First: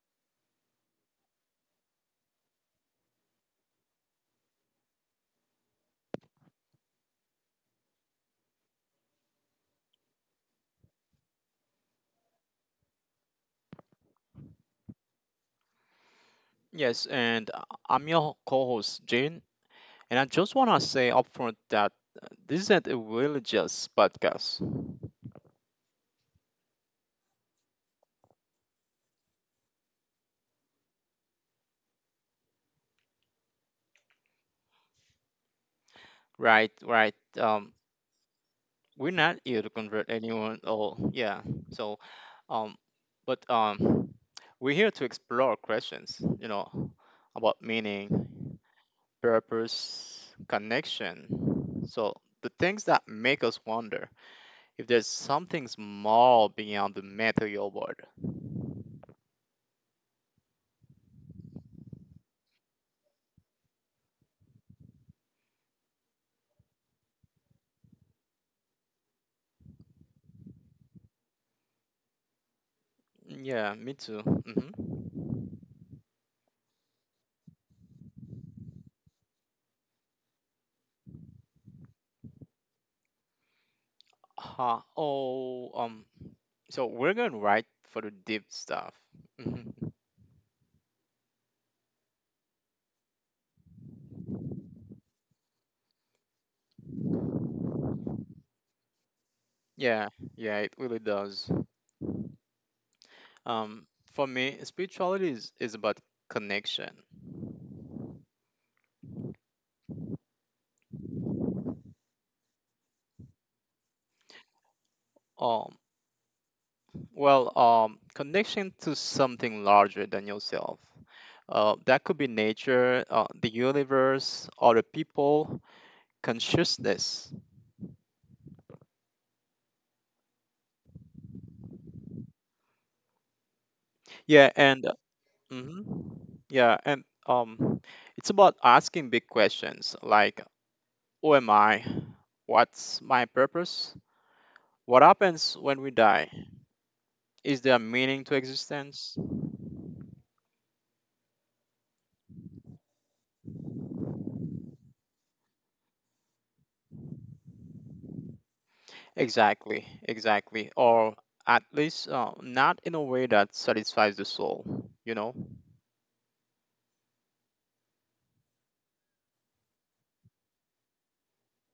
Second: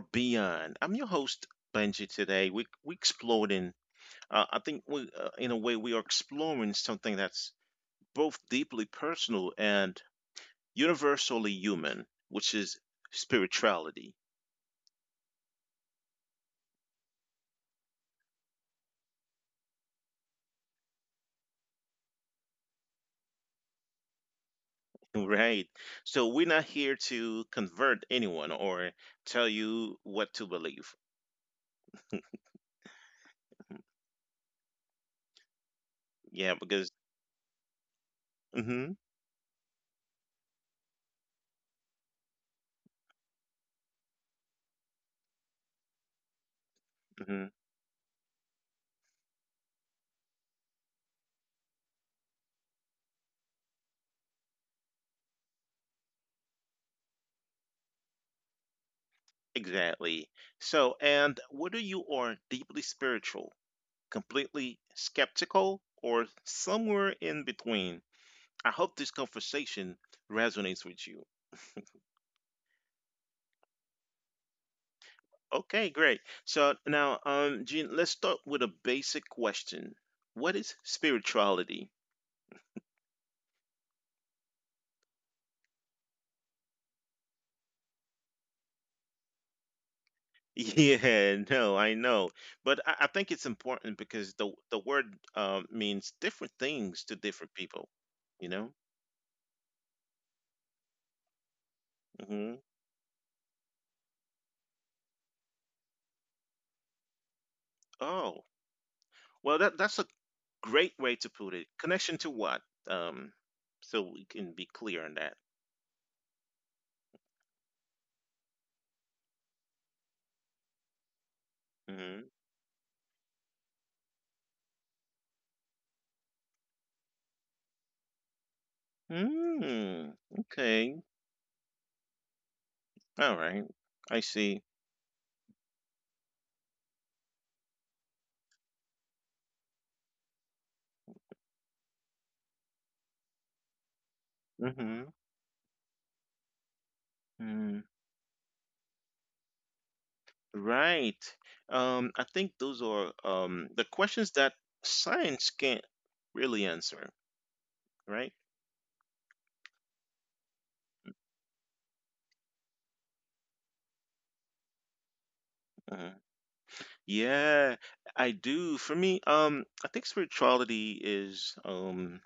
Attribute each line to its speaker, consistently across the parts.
Speaker 1: Beyond. I'm your host, Benji, today. We exploring. I think we, in a way, we are exploring something that's both deeply personal and universally human, which is spirituality.
Speaker 2: Yes, and I'm your co host, Jane. And I just want to say upfront that this isn't a religious podcast.
Speaker 1: Right. So we're not here to convert anyone or tell you what to believe. Yeah, because
Speaker 2: Right, right.
Speaker 1: hmm
Speaker 2: We're not here to convert anyone or, yeah. So, um, but we're here to explore questions, you know,
Speaker 1: hmm
Speaker 2: about meaning, purpose, connection. So, the things that make us wonder if there's something small beyond the material world.
Speaker 1: exactly. So, and whether you are deeply spiritual, completely skeptical, or somewhere in between. I hope this conversation resonates with you.
Speaker 2: Yeah, me too. Mhm.
Speaker 1: Okay, great. So now, Gene, let's start with a basic question. What is spirituality?
Speaker 2: Oh, so we're going right for the deep stuff. Mhm.
Speaker 1: Yeah, no, I know, but I think it's important because the word means different things to different people. You know.
Speaker 2: Yeah, yeah, it really does.
Speaker 1: Hmm
Speaker 2: Um, for me, spirituality is about connection.
Speaker 1: Oh, well, that's a great way to put it. Connection to what? Um, so we can be clear on that.
Speaker 2: Um, well, connection to something larger than yourself.
Speaker 1: Mhm.
Speaker 2: That could be nature, the universe, other people, consciousness.
Speaker 1: Mm, okay. All right. I see.
Speaker 2: Yeah, and mhm, yeah, and it's about asking big questions like, who am I? What's my purpose?
Speaker 1: Mm-hmm.
Speaker 2: What happens when we die?
Speaker 1: Mm,
Speaker 2: Is there meaning to existence?
Speaker 1: right. I think those are the questions that science can't really answer, right?
Speaker 2: Exactly, exactly. Or at least not in a way that satisfies the soul, you know?
Speaker 1: Mhm. Yeah, I do. For me, I think spirituality is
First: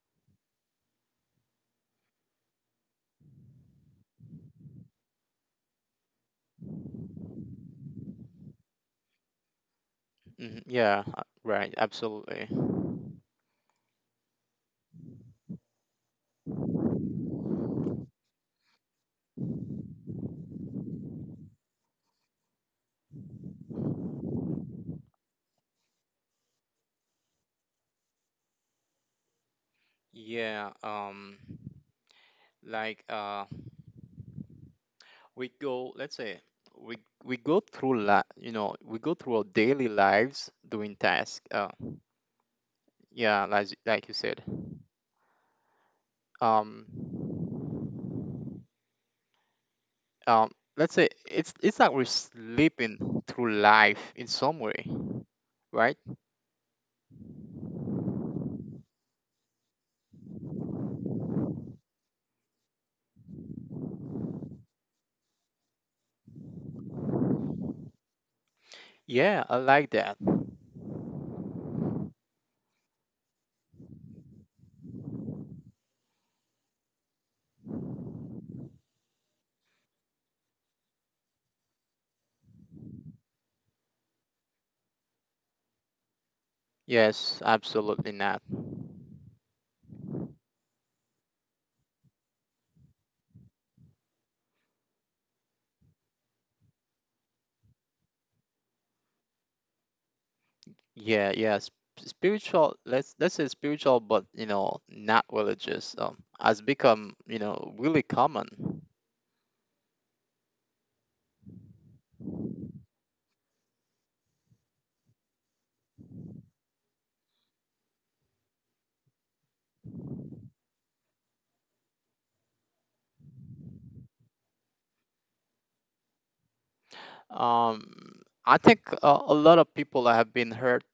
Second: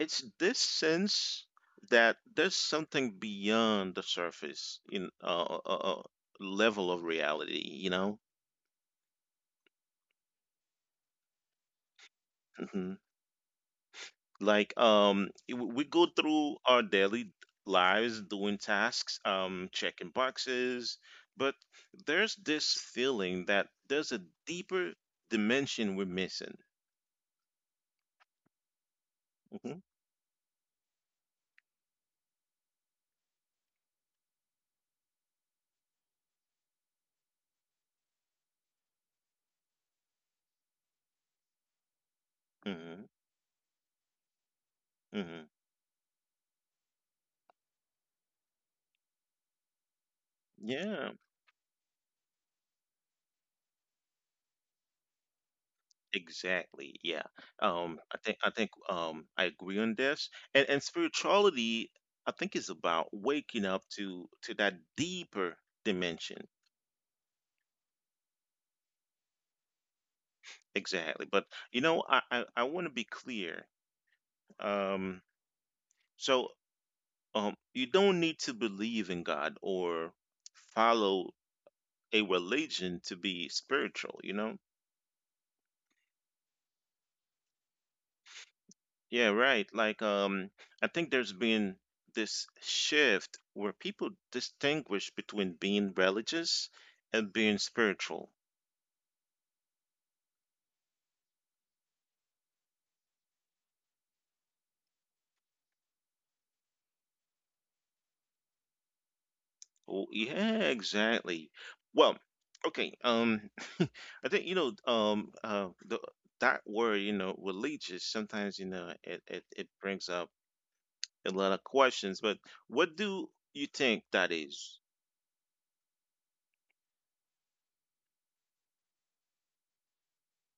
Speaker 1: it's this sense that there's something beyond the surface in level of reality, you know?
Speaker 2: Hmm. Yeah, right, absolutely.
Speaker 1: Mm-hmm. Like we go through our daily lives doing tasks, checking boxes, but there's this feeling that there's a deeper dimension we're missing. Hmm
Speaker 2: Yeah, like let's say, we we go through la you know, we go through our daily lives doing tasks.
Speaker 1: hmm
Speaker 2: Yeah, like you said.
Speaker 1: hmm
Speaker 2: Um, um, let's
Speaker 1: Yeah,
Speaker 2: say it's like we're slipping through life in some way, right?
Speaker 1: exactly. Yeah, I think I agree on this, and spirituality, I think, is about waking up to that deeper dimension.
Speaker 2: Yeah, I like that.
Speaker 1: Exactly. But you know, I want to be clear. um So you don't need to believe in God or follow a religion to be spiritual, you know?
Speaker 2: Yes, absolutely not.
Speaker 1: Yeah, right. Like I think there's been this shift where people distinguish between being religious and being spiritual.
Speaker 2: Yeah, yes. Spiritual, let's say spiritual, but you know, not religious, has become you know really common.
Speaker 1: Oh, yeah, exactly. Well, okay. I think you know the that word you know religious sometimes you know it brings up a lot of questions, but what do you think that is?
Speaker 2: Um, I think a lot of people have been hurt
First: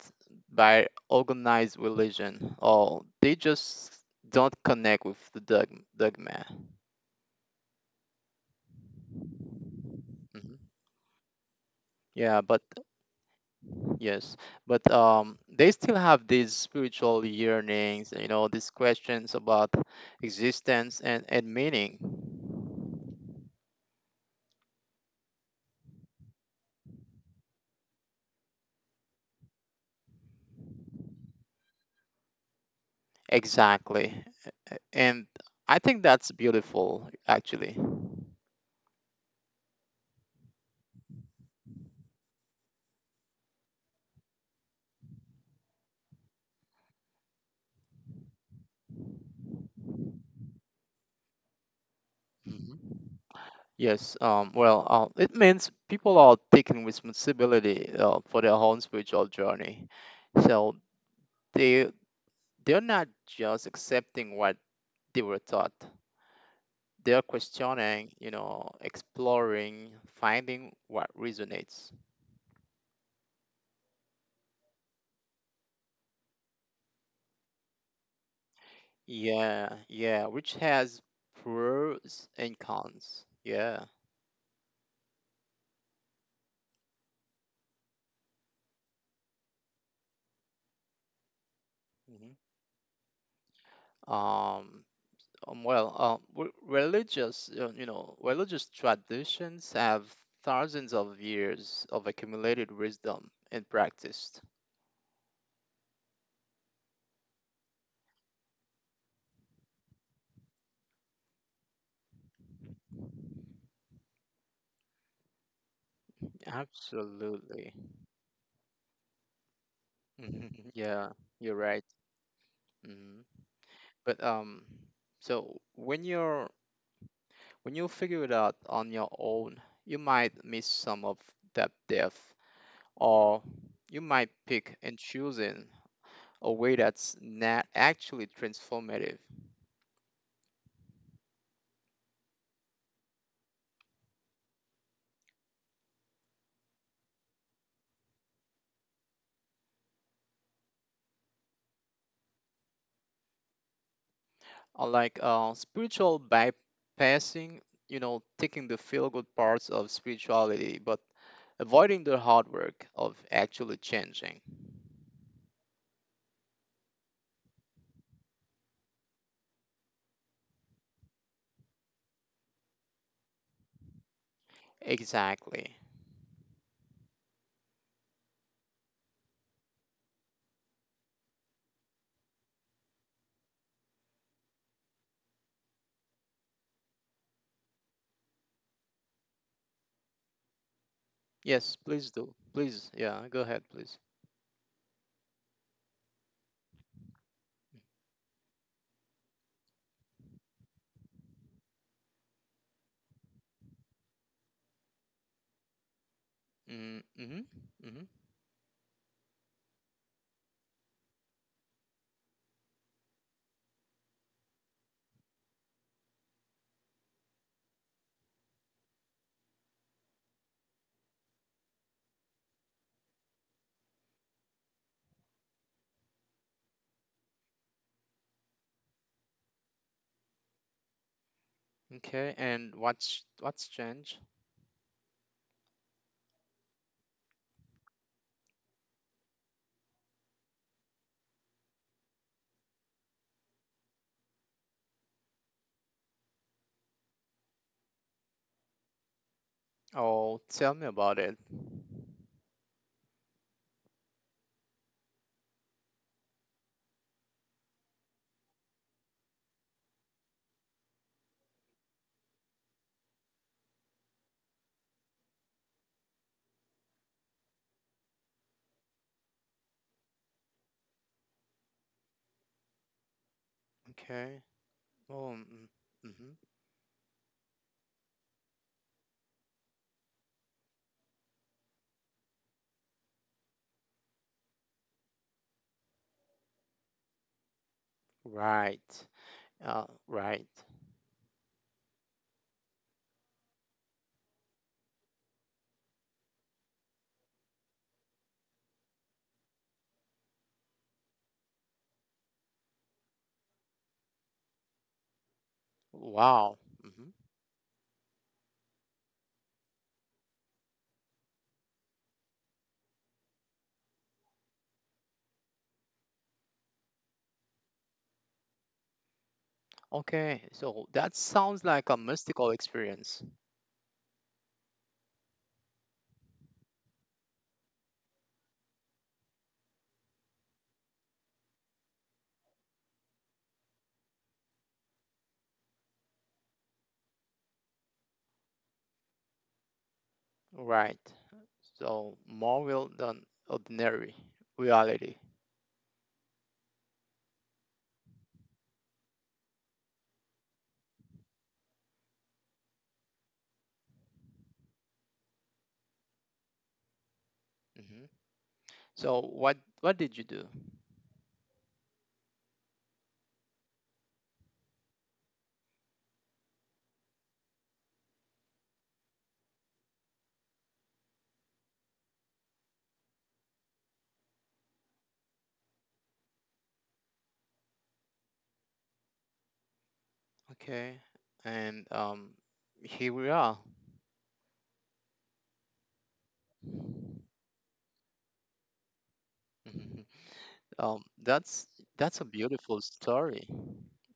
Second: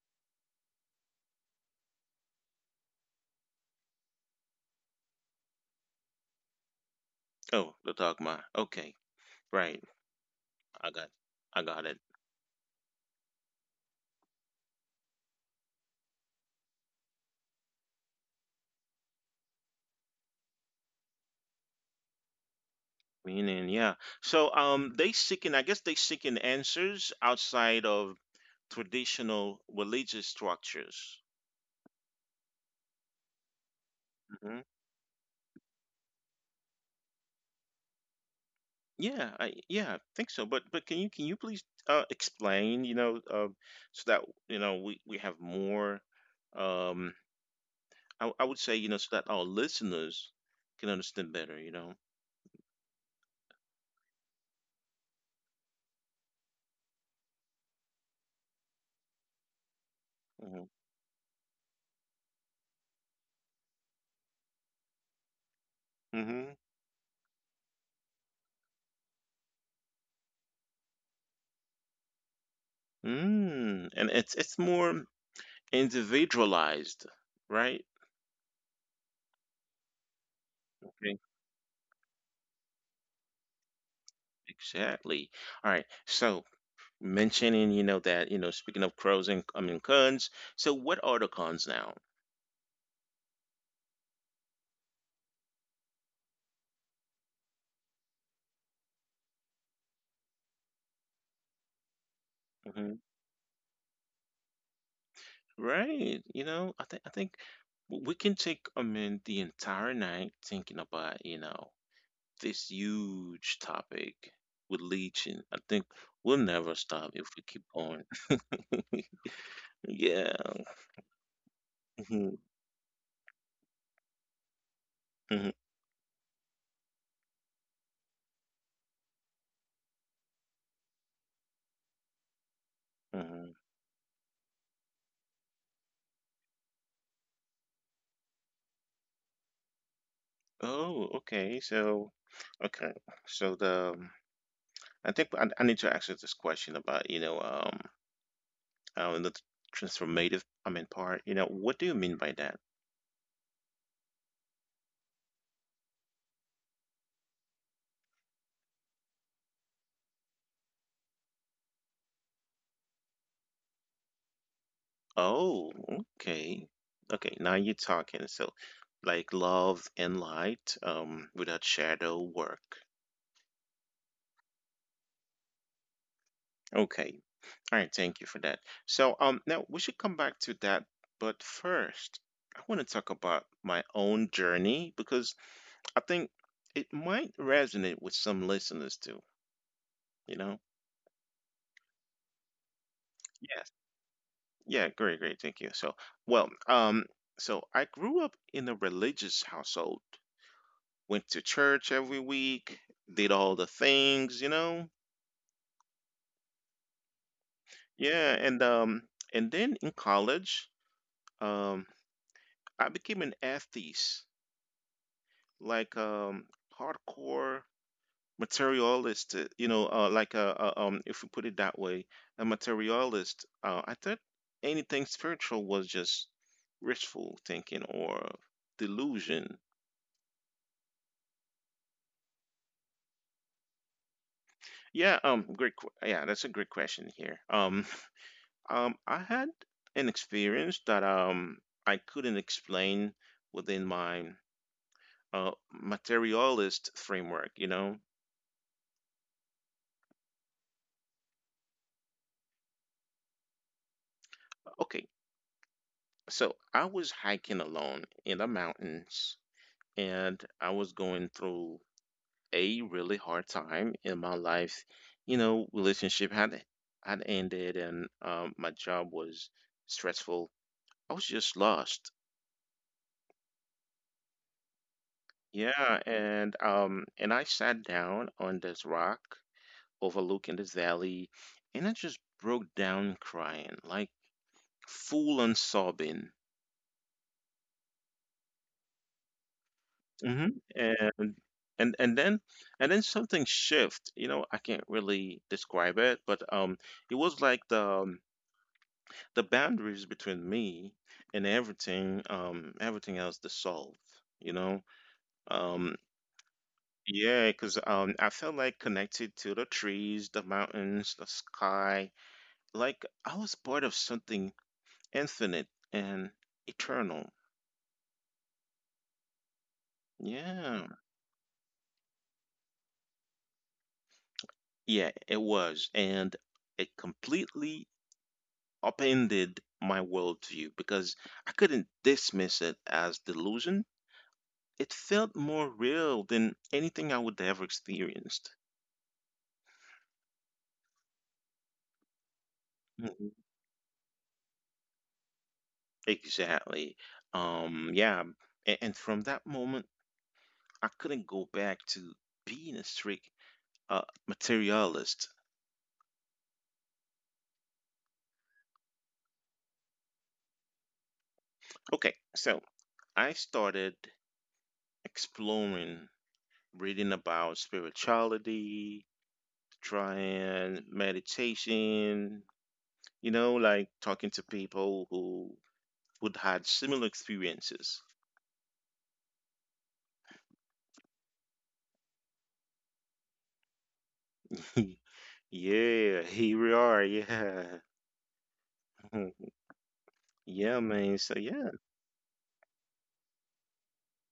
Speaker 2: by organized religion, or they just don't connect with the dogma.
Speaker 1: Oh, the dogma. Okay, right.
Speaker 2: Mhm.
Speaker 1: I got, I got it.
Speaker 2: Yeah, but Yes, but they still have these spiritual yearnings, you know, these questions about existence and meaning.
Speaker 1: Meaning, yeah. So, they seeking. I guess they seeking answers outside of traditional religious structures.
Speaker 2: Exactly.
Speaker 1: Hmm
Speaker 2: And I think that's beautiful, actually.
Speaker 1: Yeah, I yeah, I think so. But can you please explain? You know, so that you know we have more. Um, I would say you know so that our listeners can understand better. You know.
Speaker 2: Hmm. Yes, well, it means people are taking responsibility for their own spiritual journey. So they they're not just accepting what they were taught.
Speaker 1: Hmm
Speaker 2: They're questioning, you know, exploring, finding what resonates.
Speaker 1: Mm, and it's more individualized, right?
Speaker 2: Yeah, yeah, which has
Speaker 1: Okay.
Speaker 2: pros and cons. Yeah.
Speaker 1: Exactly. All right. So mentioning, you know, that, you know, speaking of pros and I mean cons, so what are the cons now?
Speaker 2: Hmm. Um, Religious, you know, religious traditions have thousands of years of accumulated wisdom
Speaker 1: Hmm
Speaker 2: and practice.
Speaker 1: Right. You know, we can take, I mean, the entire night thinking about, you know, this huge topic with leeching. I think we'll never stop if we
Speaker 2: Absolutely.
Speaker 1: keep going. Yeah.
Speaker 2: Mhm. Yeah, you're right.
Speaker 1: hmm
Speaker 2: Hmm. But so
Speaker 1: hmm
Speaker 2: when you figure it out on your own, you might miss some of that depth. Or
Speaker 1: hmm
Speaker 2: you might pick and choosing a way that's not actually transformative.
Speaker 1: Oh, okay. So, okay. So the I think I need to ask you this question about, you know, the transformative, I mean, part, you know, what do you mean by that?
Speaker 2: Or like spiritual bypassing, you know, taking the feel good parts of spirituality, but avoiding the hard work of actually changing.
Speaker 1: Oh, okay. Okay, now you're talking. So, like love and light, without shadow work.
Speaker 2: Exactly.
Speaker 1: Okay. All right, thank you for that. So, now we should come back to that, but first, I want to talk about my own journey because I think it might resonate with some listeners too, you know?
Speaker 2: Yes, please do. Please, yeah, go ahead,
Speaker 1: Yes.
Speaker 2: please.
Speaker 1: Yeah, great, great. Thank you. So, well, so I grew up in a religious household, went to church every week, did all the things, you know?
Speaker 2: Mm. Mm-hmm. Mm-hmm.
Speaker 1: Yeah, and then in college, um I became an atheist, like hardcore materialist, you know, like a if we put it that way, a materialist. I thought anything spiritual was just wishful thinking or delusion.
Speaker 2: Okay, and what's changed?
Speaker 1: Yeah, great. Yeah, that's a great question here. I had an experience that I couldn't explain within my materialist framework. You know,
Speaker 2: Oh, tell me about it.
Speaker 1: okay. So I was hiking alone in the mountains, and I was going through a really hard time in my life. You know, relationship had ended, and my job was stressful. I was just lost.
Speaker 2: Okay. Oh,
Speaker 1: Yeah,
Speaker 2: mm-hmm. Mm-hmm.
Speaker 1: and I sat down on this rock overlooking this valley, and I just broke down crying, like full on sobbing.
Speaker 2: Right.
Speaker 1: Hmm
Speaker 2: Right.
Speaker 1: And and and then and then something shift. You know, I can't really describe it, but it was like the boundaries between me and everything else dissolved, you know, um,
Speaker 2: Wow. Hmm.
Speaker 1: yeah, because um, I felt like connected to the trees, the mountains, the sky, like I was part of something infinite and eternal.
Speaker 2: Okay,
Speaker 1: yeah
Speaker 2: so that sounds like a mystical experience.
Speaker 1: yeah It was, and it completely upended my worldview because I couldn't dismiss it as delusion. It felt more real than anything I would ever experienced.
Speaker 2: Right. So more real
Speaker 1: Mhm.
Speaker 2: than ordinary reality.
Speaker 1: Exactly. Yeah, and from that moment, I couldn't go back to being a strict uh, materialist.
Speaker 2: Hmm. So what did you do?
Speaker 1: Okay, so I started exploring, reading about spirituality, trying meditation, you know, like talking to people who would had similar experiences.
Speaker 2: Okay, and here we are.
Speaker 1: Yeah, here we are. Yeah.
Speaker 2: Mhm.
Speaker 1: Yeah, man.
Speaker 2: Um,
Speaker 1: So yeah.
Speaker 2: that's that's a beautiful story,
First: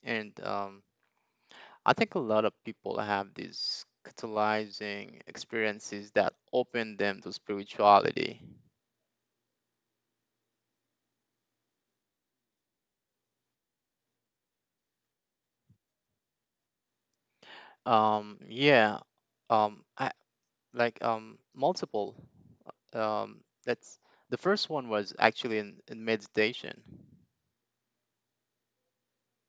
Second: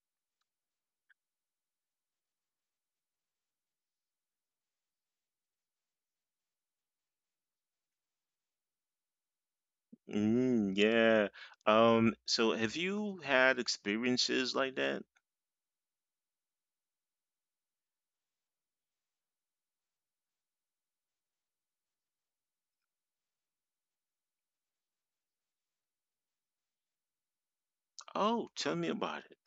Speaker 2: and I think a lot of people have these catalyzing experiences that open them to spirituality.
Speaker 1: Mm, yeah. So have you had experiences like that?
Speaker 2: Yeah, I like multiple. That's the first one was actually in meditation.
Speaker 1: Oh, tell me about it.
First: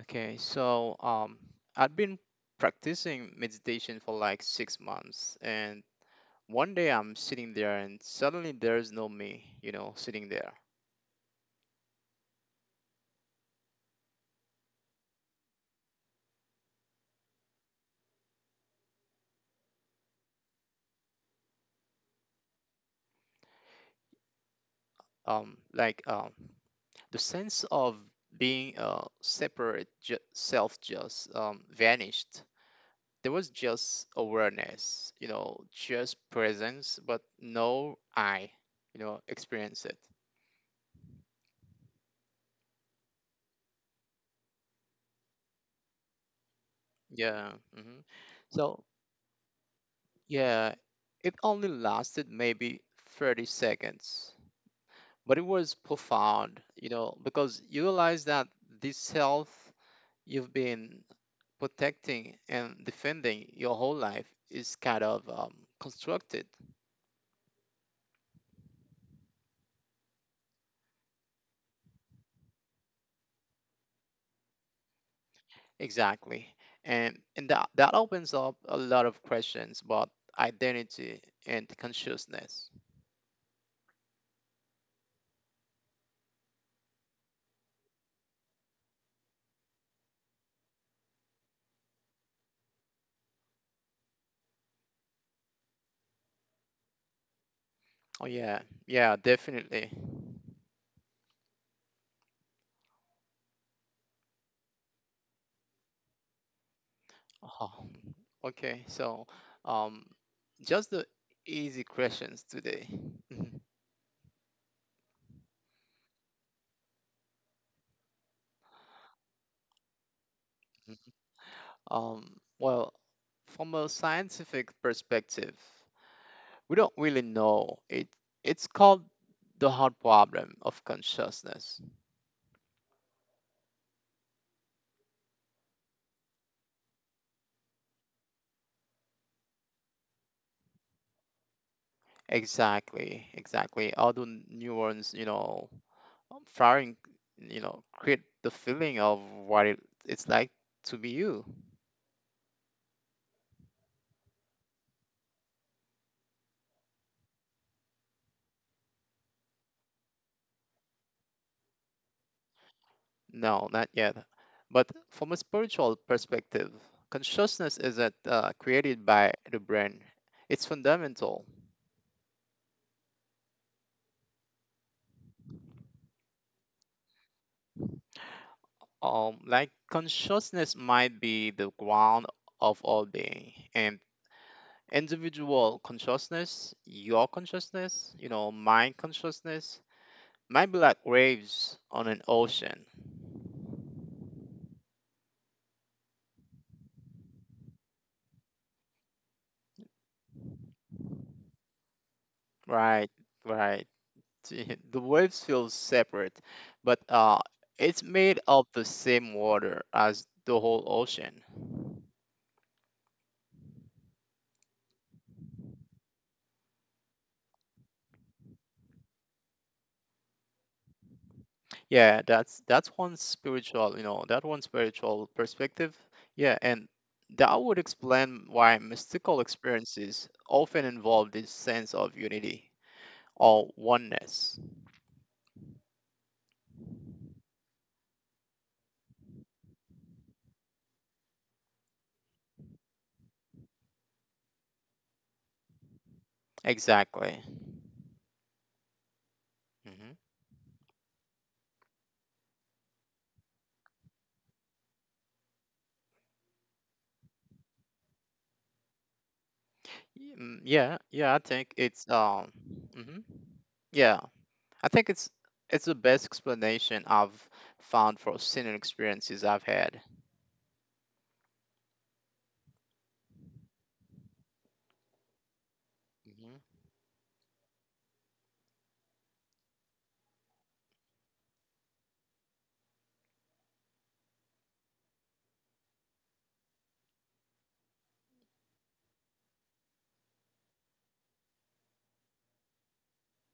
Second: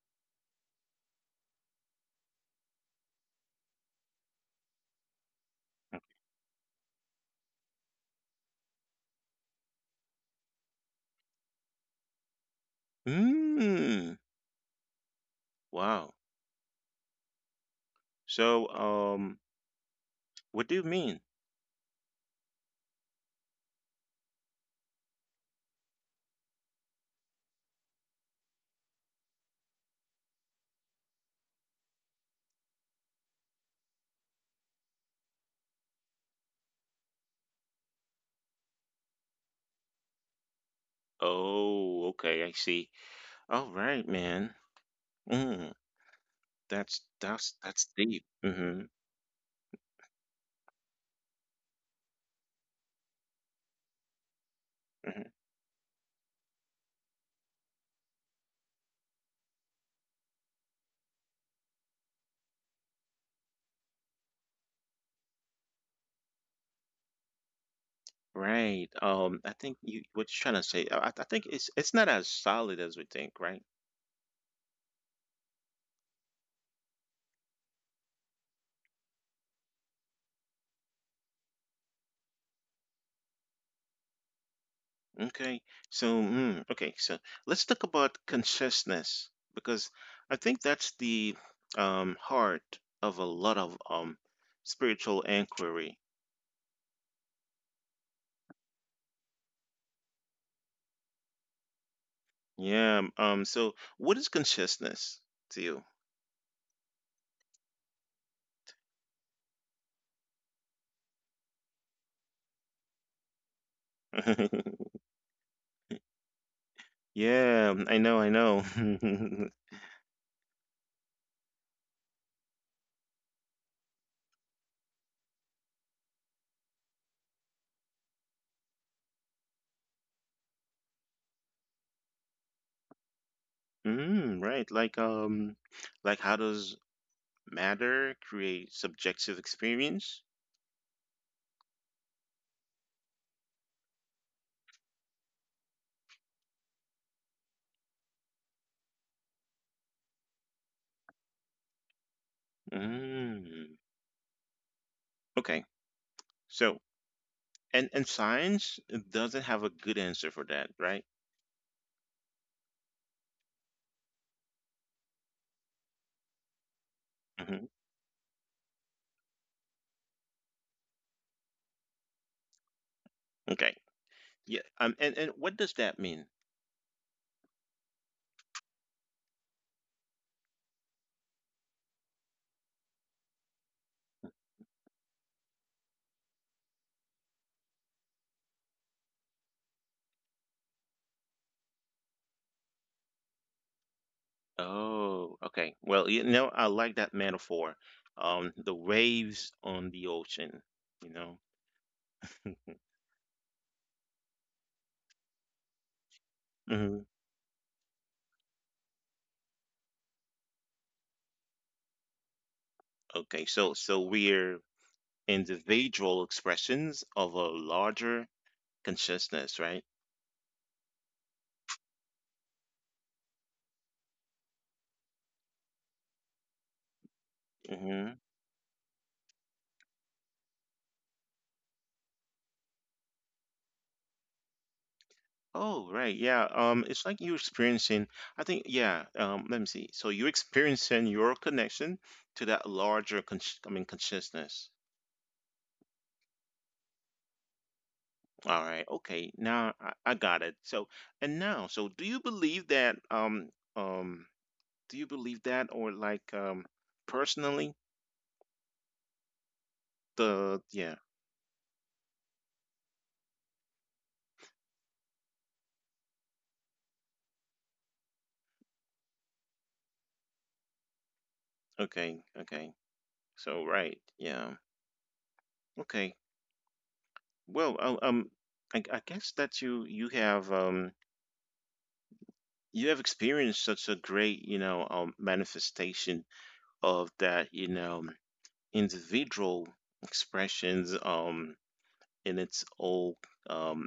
Speaker 2: Okay, so I'd been practicing meditation for like 6 months, and one day I'm sitting there, and suddenly there's no me, you know, sitting there.
Speaker 1: Mm, wow. So, what do you mean?
Speaker 2: Like the sense of being separate self just vanished. There was just awareness, you know, just presence, but no I, you know, experience it.
Speaker 1: Oh, okay, I see. All right, man. Mm,
Speaker 2: Yeah.
Speaker 1: that's
Speaker 2: Hmm.
Speaker 1: deep. Hmm
Speaker 2: So, yeah, it only lasted maybe 30 seconds,
Speaker 1: hmm
Speaker 2: but it was profound, you know, because you realize that this self you've been protecting and defending your whole life is kind of constructed.
Speaker 1: Right. I think you what you're trying to say. I think it's not as solid as we think, right?
Speaker 2: Exactly. And that opens up a lot of questions about identity and consciousness.
Speaker 1: Okay. So, mm, okay. So let's talk about consciousness because I think that's the heart of a lot of spiritual inquiry.
Speaker 2: Oh yeah. Yeah, definitely.
Speaker 1: Yeah. So, what is consciousness to you?
Speaker 2: Oh, okay. So, um just the easy questions today. Mhm.
Speaker 1: Yeah. I know. I know.
Speaker 2: Well, from a scientific perspective, we don't really know. It's called the hard problem of consciousness.
Speaker 1: Mm, right. Like how does matter create subjective experience?
Speaker 2: Exactly, exactly. Although neurons, you know, firing, you know, create the feeling of what it, it's like to be you.
Speaker 1: Mm. Okay. So, and science doesn't have a good answer for that, right?
Speaker 2: No, not yet. But from a spiritual perspective,
Speaker 1: Mhm.
Speaker 2: consciousness isn't created by the brain. It's fundamental.
Speaker 1: Okay. Yeah. And what does that mean?
Speaker 2: Like consciousness might be the ground of all being, and individual consciousness, your consciousness, you know, mind consciousness, might be like waves on an ocean.
Speaker 1: Oh. Okay. Well, you know, I like that metaphor. The waves on the ocean. You know.
Speaker 2: Right, right. The waves feel separate, but
Speaker 1: hmm
Speaker 2: it's made of the same water as the whole ocean.
Speaker 1: Okay. So we're individual expressions of a larger consciousness, right?
Speaker 2: Yeah, that's one spiritual, you know, that one spiritual perspective. Yeah, and that would
Speaker 1: hmm
Speaker 2: explain why mystical experiences often involve this sense of unity or oneness.
Speaker 1: Oh, right. Yeah. It's like you're experiencing. I think. Yeah. Let me see. So you're experiencing your connection to that larger. I mean, consciousness.
Speaker 2: Exactly.
Speaker 1: All right. Okay. Now I got it. So, and now, so do you believe that, um, do you believe that or like, personally, the, yeah.
Speaker 2: Hmm. Yeah, yeah, I think it's mhm. Yeah, I think it's the best explanation I've found for senior experiences I've had.
Speaker 1: Okay. Okay. So, right. Yeah. Okay.
Speaker 2: Hmm.
Speaker 1: Well, I guess that you have experienced such a great, you know, manifestation of that, you know, individual expressions, in its old, um,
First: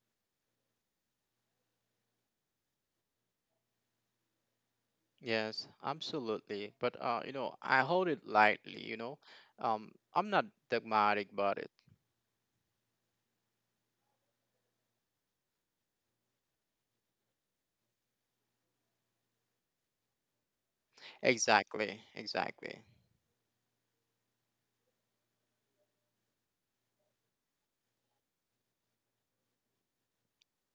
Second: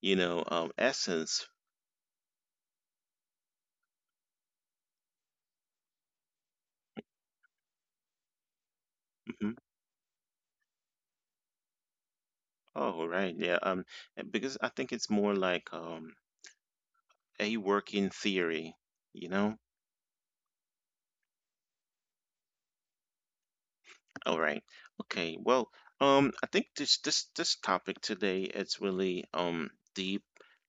Speaker 1: you know, essence.
Speaker 2: Yes, absolutely. But you know, I hold it lightly. You know,
Speaker 1: Mm-hmm.
Speaker 2: I'm not dogmatic about it.
Speaker 1: Oh, right. Yeah. Because I think it's more like a working theory, you know?
Speaker 2: Exactly, exactly.
Speaker 1: All right. Okay. Well, I think this topic today it's really deep,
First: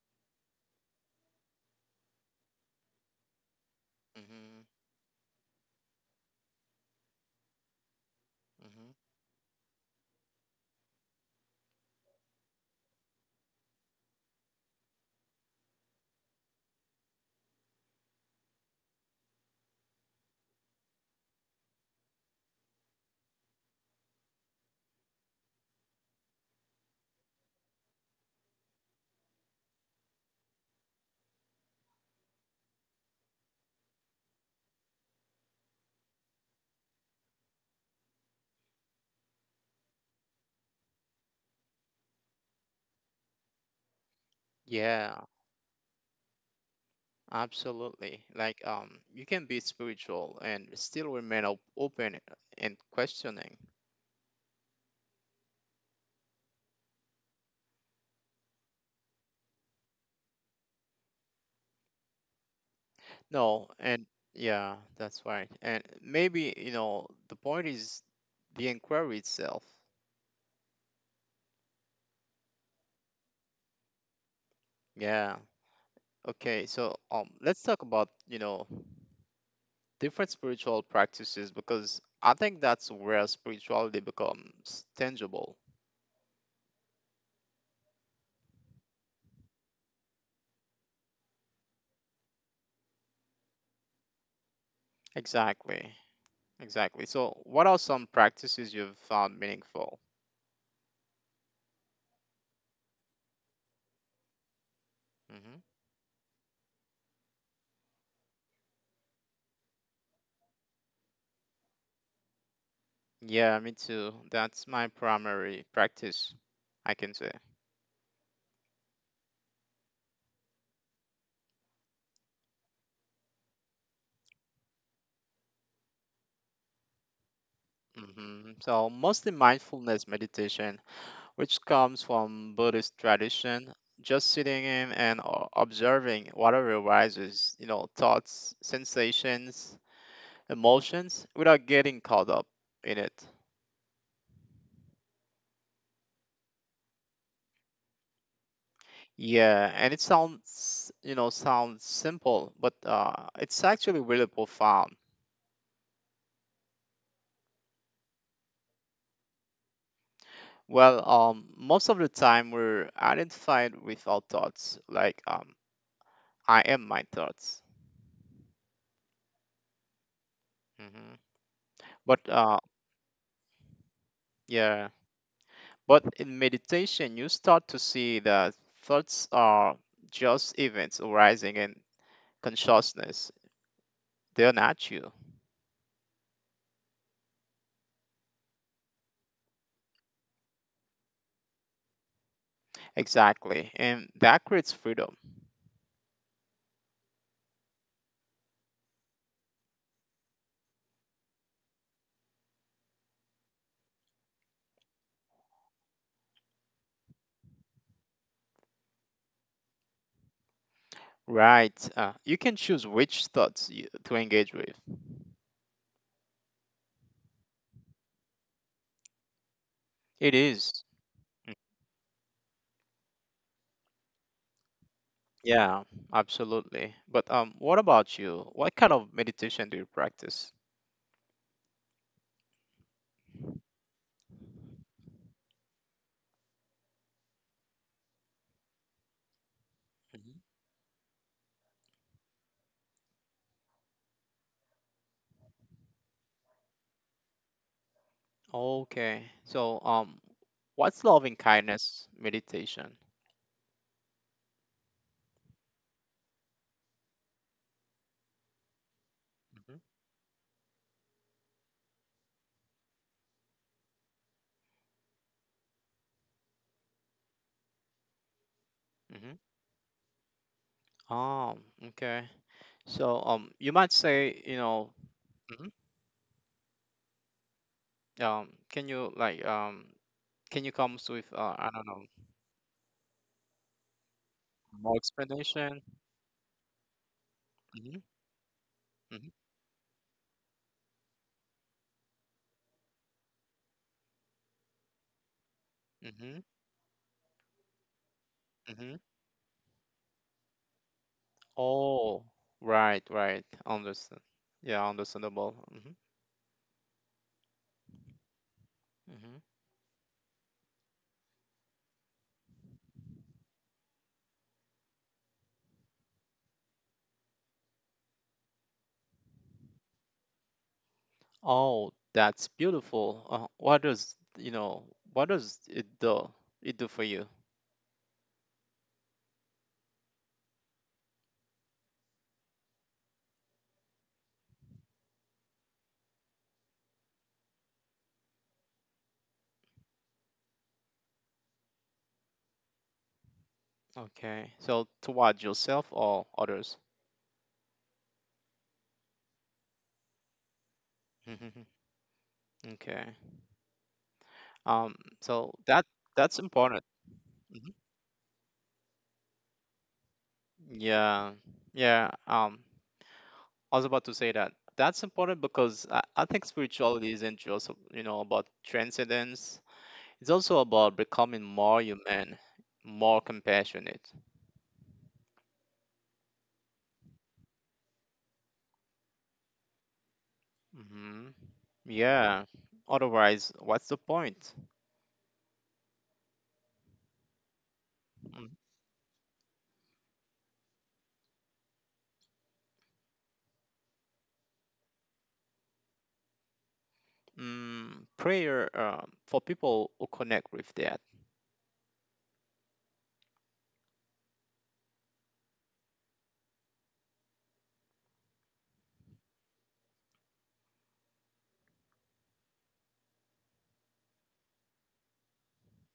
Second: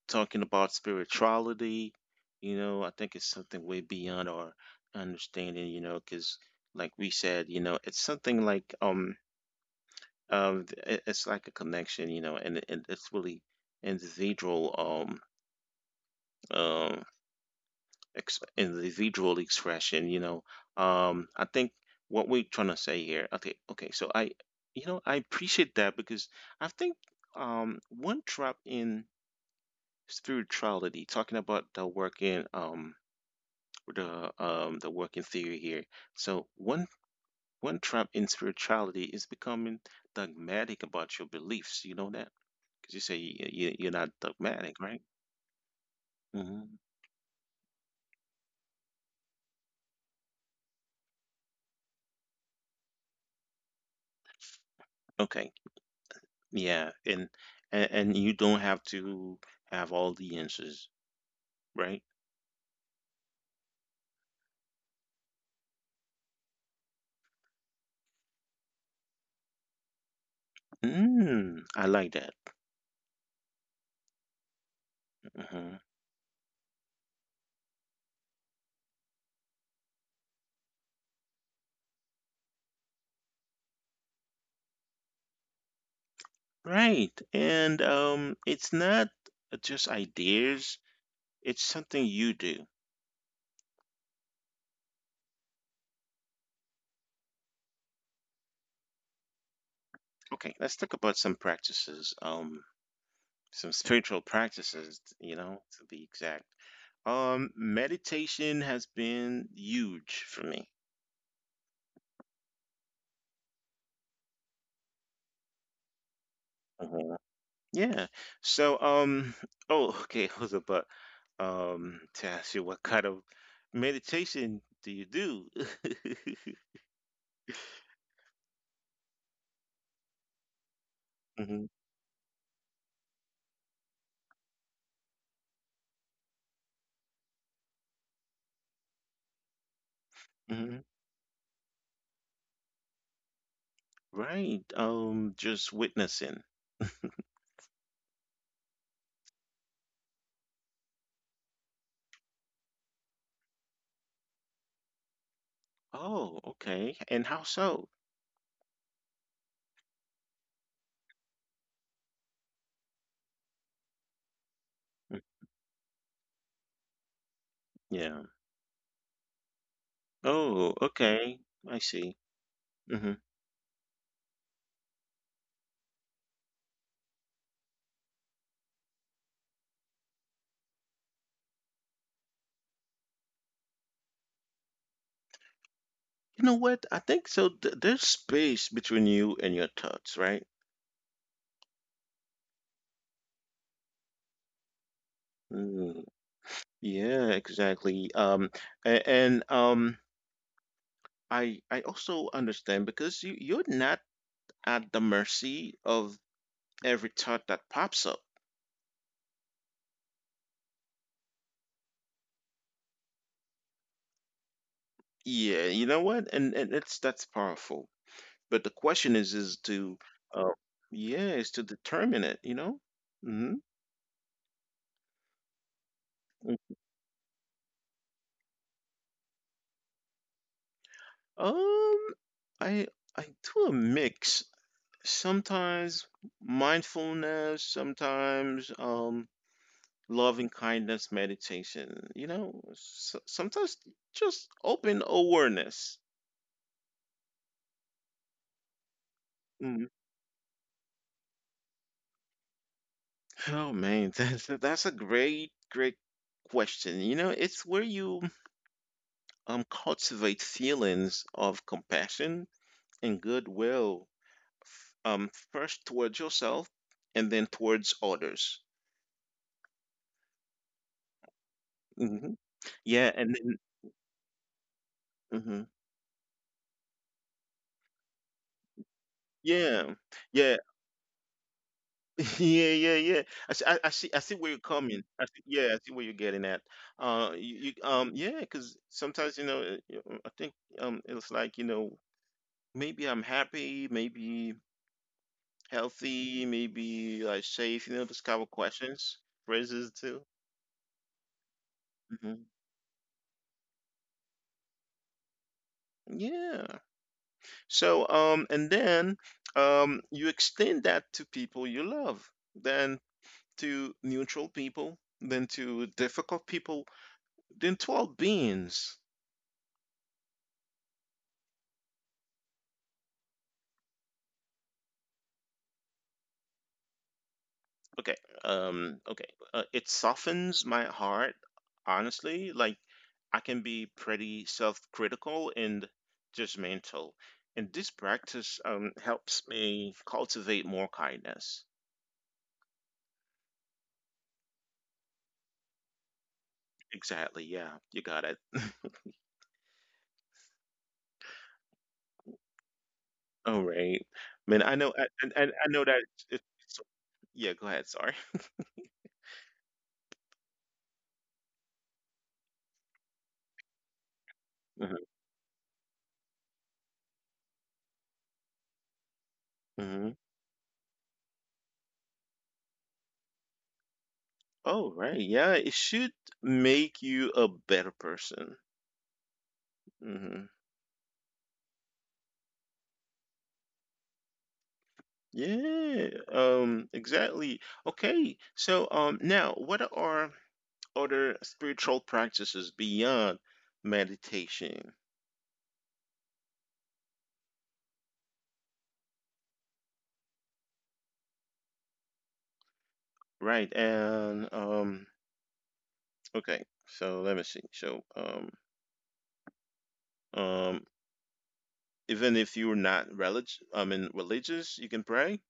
Speaker 1: talking about spirituality, you know, I think it's something way beyond our
Speaker 2: Hmm.
Speaker 1: understanding, you know, because like we said, you know, it's something like
Speaker 2: Hmm.
Speaker 1: it's like a connection, you know, and it's really integral um individual expression, you know, um, I think what we're trying to say here, okay, okay. So I, you know, I appreciate that because I think one drop in spirituality, talking about the working theory here, so one trap in spirituality is becoming dogmatic about your beliefs, you know, that because you say you're not dogmatic, right?
Speaker 2: Yeah,
Speaker 1: hmm
Speaker 2: absolutely. Like, you can be spiritual and still remain open and questioning.
Speaker 1: Okay. Yeah, and and you don't have to have all the answers, right?
Speaker 2: No, and yeah, that's right. And maybe, you know, the point is the inquiry itself.
Speaker 1: Mm, I like that.
Speaker 2: Yeah.
Speaker 1: Hmm
Speaker 2: Okay, so let's talk about, you know, different spiritual practices because I think that's where spirituality becomes tangible.
Speaker 1: Right. And it's not just ideas, it's something you do.
Speaker 2: Exactly. Exactly. So, what are some practices you've found meaningful?
Speaker 1: Okay, let's talk about some practices, some spiritual practices,
Speaker 2: Hmm.
Speaker 1: you know, to be exact. Meditation has been huge for me.
Speaker 2: Yeah, me too. That's my primary practice, I can say.
Speaker 1: Mm-hmm. Yeah. So, oh, okay, Jose, but to ask you, what kind of meditation do you do?
Speaker 2: Hmm. So, mostly mindfulness meditation, which comes
Speaker 1: hmm
Speaker 2: from Buddhist tradition. Just sitting in and observing whatever arises, you know, thoughts, sensations,
Speaker 1: hmm
Speaker 2: emotions, without getting caught up in it.
Speaker 1: Right. Just witnessing.
Speaker 2: Yeah, and it sounds, you know, sounds simple, but it's actually really profound.
Speaker 1: Oh, okay. And how so?
Speaker 2: Well, most of the time we're identified with our thoughts, like
Speaker 1: Mm,
Speaker 2: I am my thoughts.
Speaker 1: yeah. Oh,
Speaker 2: Hmm.
Speaker 1: okay. I
Speaker 2: But
Speaker 1: see. Hmm
Speaker 2: yeah, But in meditation, you start to see that thoughts are just events arising in consciousness. They're not you.
Speaker 1: You know what? I think so. Th there's space between you and your thoughts, right?
Speaker 2: Exactly. And that creates freedom.
Speaker 1: Mm, yeah, exactly. And. I also understand because you you're not at the mercy of every thought that pops up.
Speaker 2: Right. You can choose which thoughts you, to engage with.
Speaker 1: Yeah, you know what? And it's that's powerful. But the question is to
Speaker 2: It
Speaker 1: uh
Speaker 2: is. Mm.
Speaker 1: yeah, is to determine it, you know? Hmm
Speaker 2: Yeah, absolutely. But what about you? What kind of meditation do you practice?
Speaker 1: Um I I do a mix. Sometimes mindfulness, sometimes
Speaker 2: Mhm.
Speaker 1: loving kindness meditation, you know? S Sometimes just open awareness.
Speaker 2: Okay. So
Speaker 1: Mm-hmm.
Speaker 2: what's loving kindness meditation?
Speaker 1: Oh man, that's a great question. You know, it's where you
Speaker 2: Hmm.
Speaker 1: cultivate feelings of compassion and goodwill, first towards yourself and then towards others.
Speaker 2: Mm-hmm. Um, okay.
Speaker 1: Hmm
Speaker 2: So
Speaker 1: Yeah, and
Speaker 2: you might
Speaker 1: then
Speaker 2: say, you know, mhm,
Speaker 1: hmm
Speaker 2: can you like
Speaker 1: yeah,
Speaker 2: can you
Speaker 1: yeah,
Speaker 2: come with I don't know
Speaker 1: yeah, yeah, yeah. I see, I see, I see where you're
Speaker 2: more
Speaker 1: coming. I see,
Speaker 2: explanation?
Speaker 1: yeah, I see where you're getting at. You,
Speaker 2: Hmm.
Speaker 1: you yeah, because
Speaker 2: Hmm.
Speaker 1: sometimes I think it's like maybe I'm happy, maybe.
Speaker 2: Hmm.
Speaker 1: Healthy, maybe like safe, you know, just couple
Speaker 2: Hmm.
Speaker 1: questions, phrases too.
Speaker 2: Oh,
Speaker 1: Hmm
Speaker 2: right, right. Understand. Yeah, understandable. Hmm.
Speaker 1: Yeah. So, and
Speaker 2: Hmm.
Speaker 1: then, you extend that to people you love, then to neutral people, then to difficult people, then to all beings.
Speaker 2: Oh, that's beautiful. What does you know? What does it do? It do for you?
Speaker 1: Okay. Okay. It softens my heart, honestly. Like, I can be pretty self critical and judgmental. And this practice helps me cultivate more kindness.
Speaker 2: Okay. So toward yourself or others?
Speaker 1: Exactly. Yeah, you got it.
Speaker 2: Hmm. Okay.
Speaker 1: All right.
Speaker 2: Um.
Speaker 1: Man, I know,
Speaker 2: So that
Speaker 1: I know
Speaker 2: that's
Speaker 1: that
Speaker 2: important.
Speaker 1: it's,
Speaker 2: Mm-hmm.
Speaker 1: yeah, go ahead. Sorry.
Speaker 2: Yeah, yeah. I was about to say that that's important
Speaker 1: Hmm
Speaker 2: because I think spirituality isn't just, you know, about transcendence. It's
Speaker 1: hmm
Speaker 2: also about becoming more human, more compassionate.
Speaker 1: Oh, right. Yeah, it should make you a better person. Mm-hmm.
Speaker 2: Hmm. Yeah. Otherwise, what's the point?
Speaker 1: Yeah, exactly.
Speaker 2: Mm,
Speaker 1: Okay, so now what are other spiritual practices beyond meditation?
Speaker 2: mm, Prayer, for people who connect with that.
Speaker 1: Right, and okay, so let me see. So, um, even if you're not relig. I mean religious, you can pray.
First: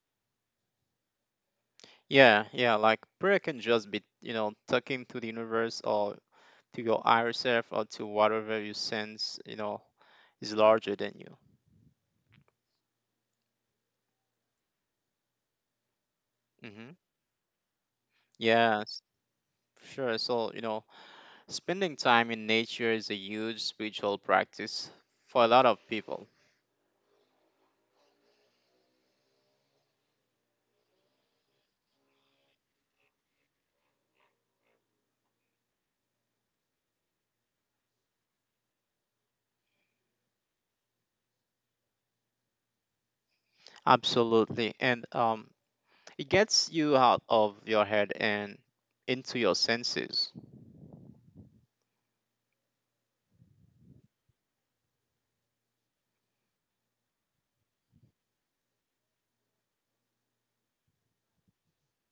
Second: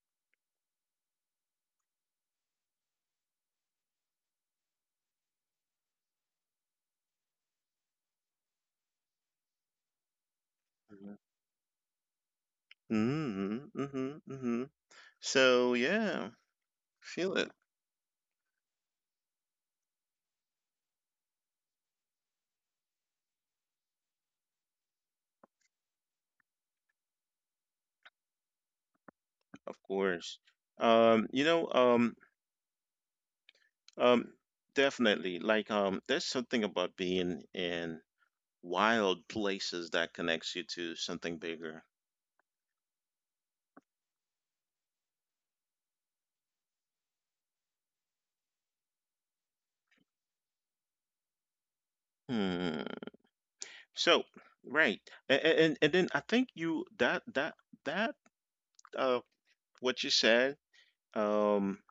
Speaker 2: Yeah, yeah. Like prayer can just be, you know, talking to the universe or to your higher self or to whatever you sense, you know, is larger than you.
Speaker 1: Mm-hmm, mm-hmm, mm-hmm. So yeah,
Speaker 2: Hmm.
Speaker 1: feel it,
Speaker 2: Yes, sure. So, you know, spending time in nature is a huge spiritual practice for a lot of people.
Speaker 1: of course. Um, you know, um, Um, definitely. Like, there's something about being in wild places that connects you to something bigger.
Speaker 2: Absolutely. And it gets you out of your head and into your senses.
Speaker 1: Hmm. So, right. And then I think you that that that uh what you said, um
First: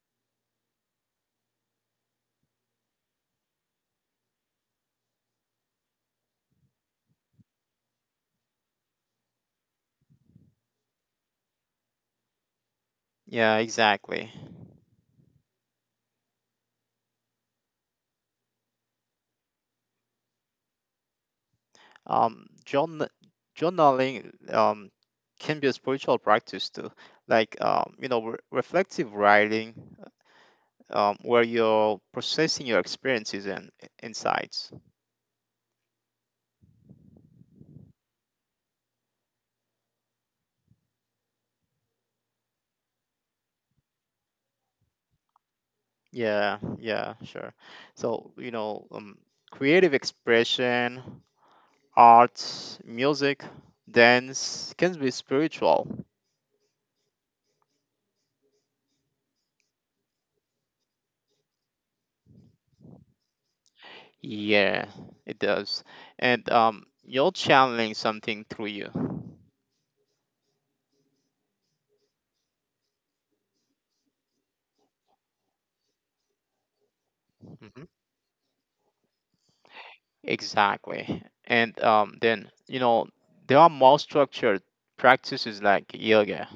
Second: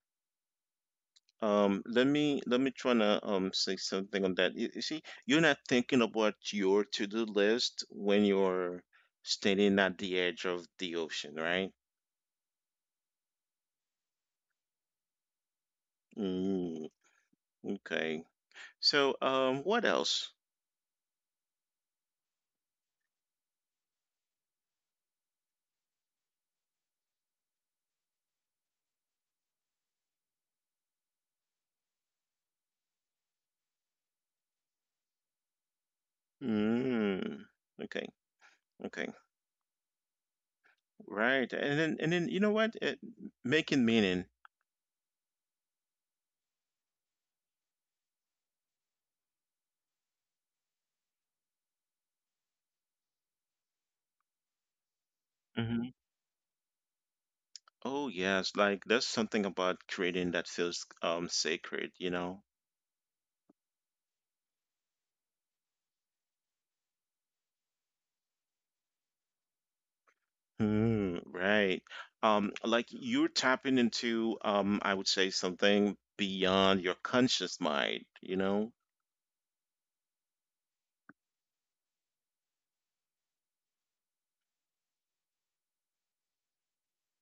Speaker 1: let me try to say something on that. You see, you're not thinking about your to-do list when you're standing at the edge of the ocean, right?
Speaker 2: Yeah, exactly.
Speaker 1: Mm, okay. So, what else?
Speaker 2: Um, journ journaling um, can be a spiritual practice too. Like, you know, re reflective writing where you're processing your experiences and insights.
Speaker 1: Mm. Okay. Okay. Right. And then you know what? It, making meaning.
Speaker 2: Yeah, yeah, sure. So, you know, creative expression, arts, music, dance can be spiritual.
Speaker 1: Hmm Oh yes, like there's something about creating that feels sacred, you know?
Speaker 2: Yeah, it does. And you're channeling something through you.
Speaker 1: Mm, right. Like you're tapping into I would say something beyond your conscious mind,
Speaker 2: Mhm.
Speaker 1: you know?
Speaker 2: Exactly. And then, you know, there are more structured practices like yoga.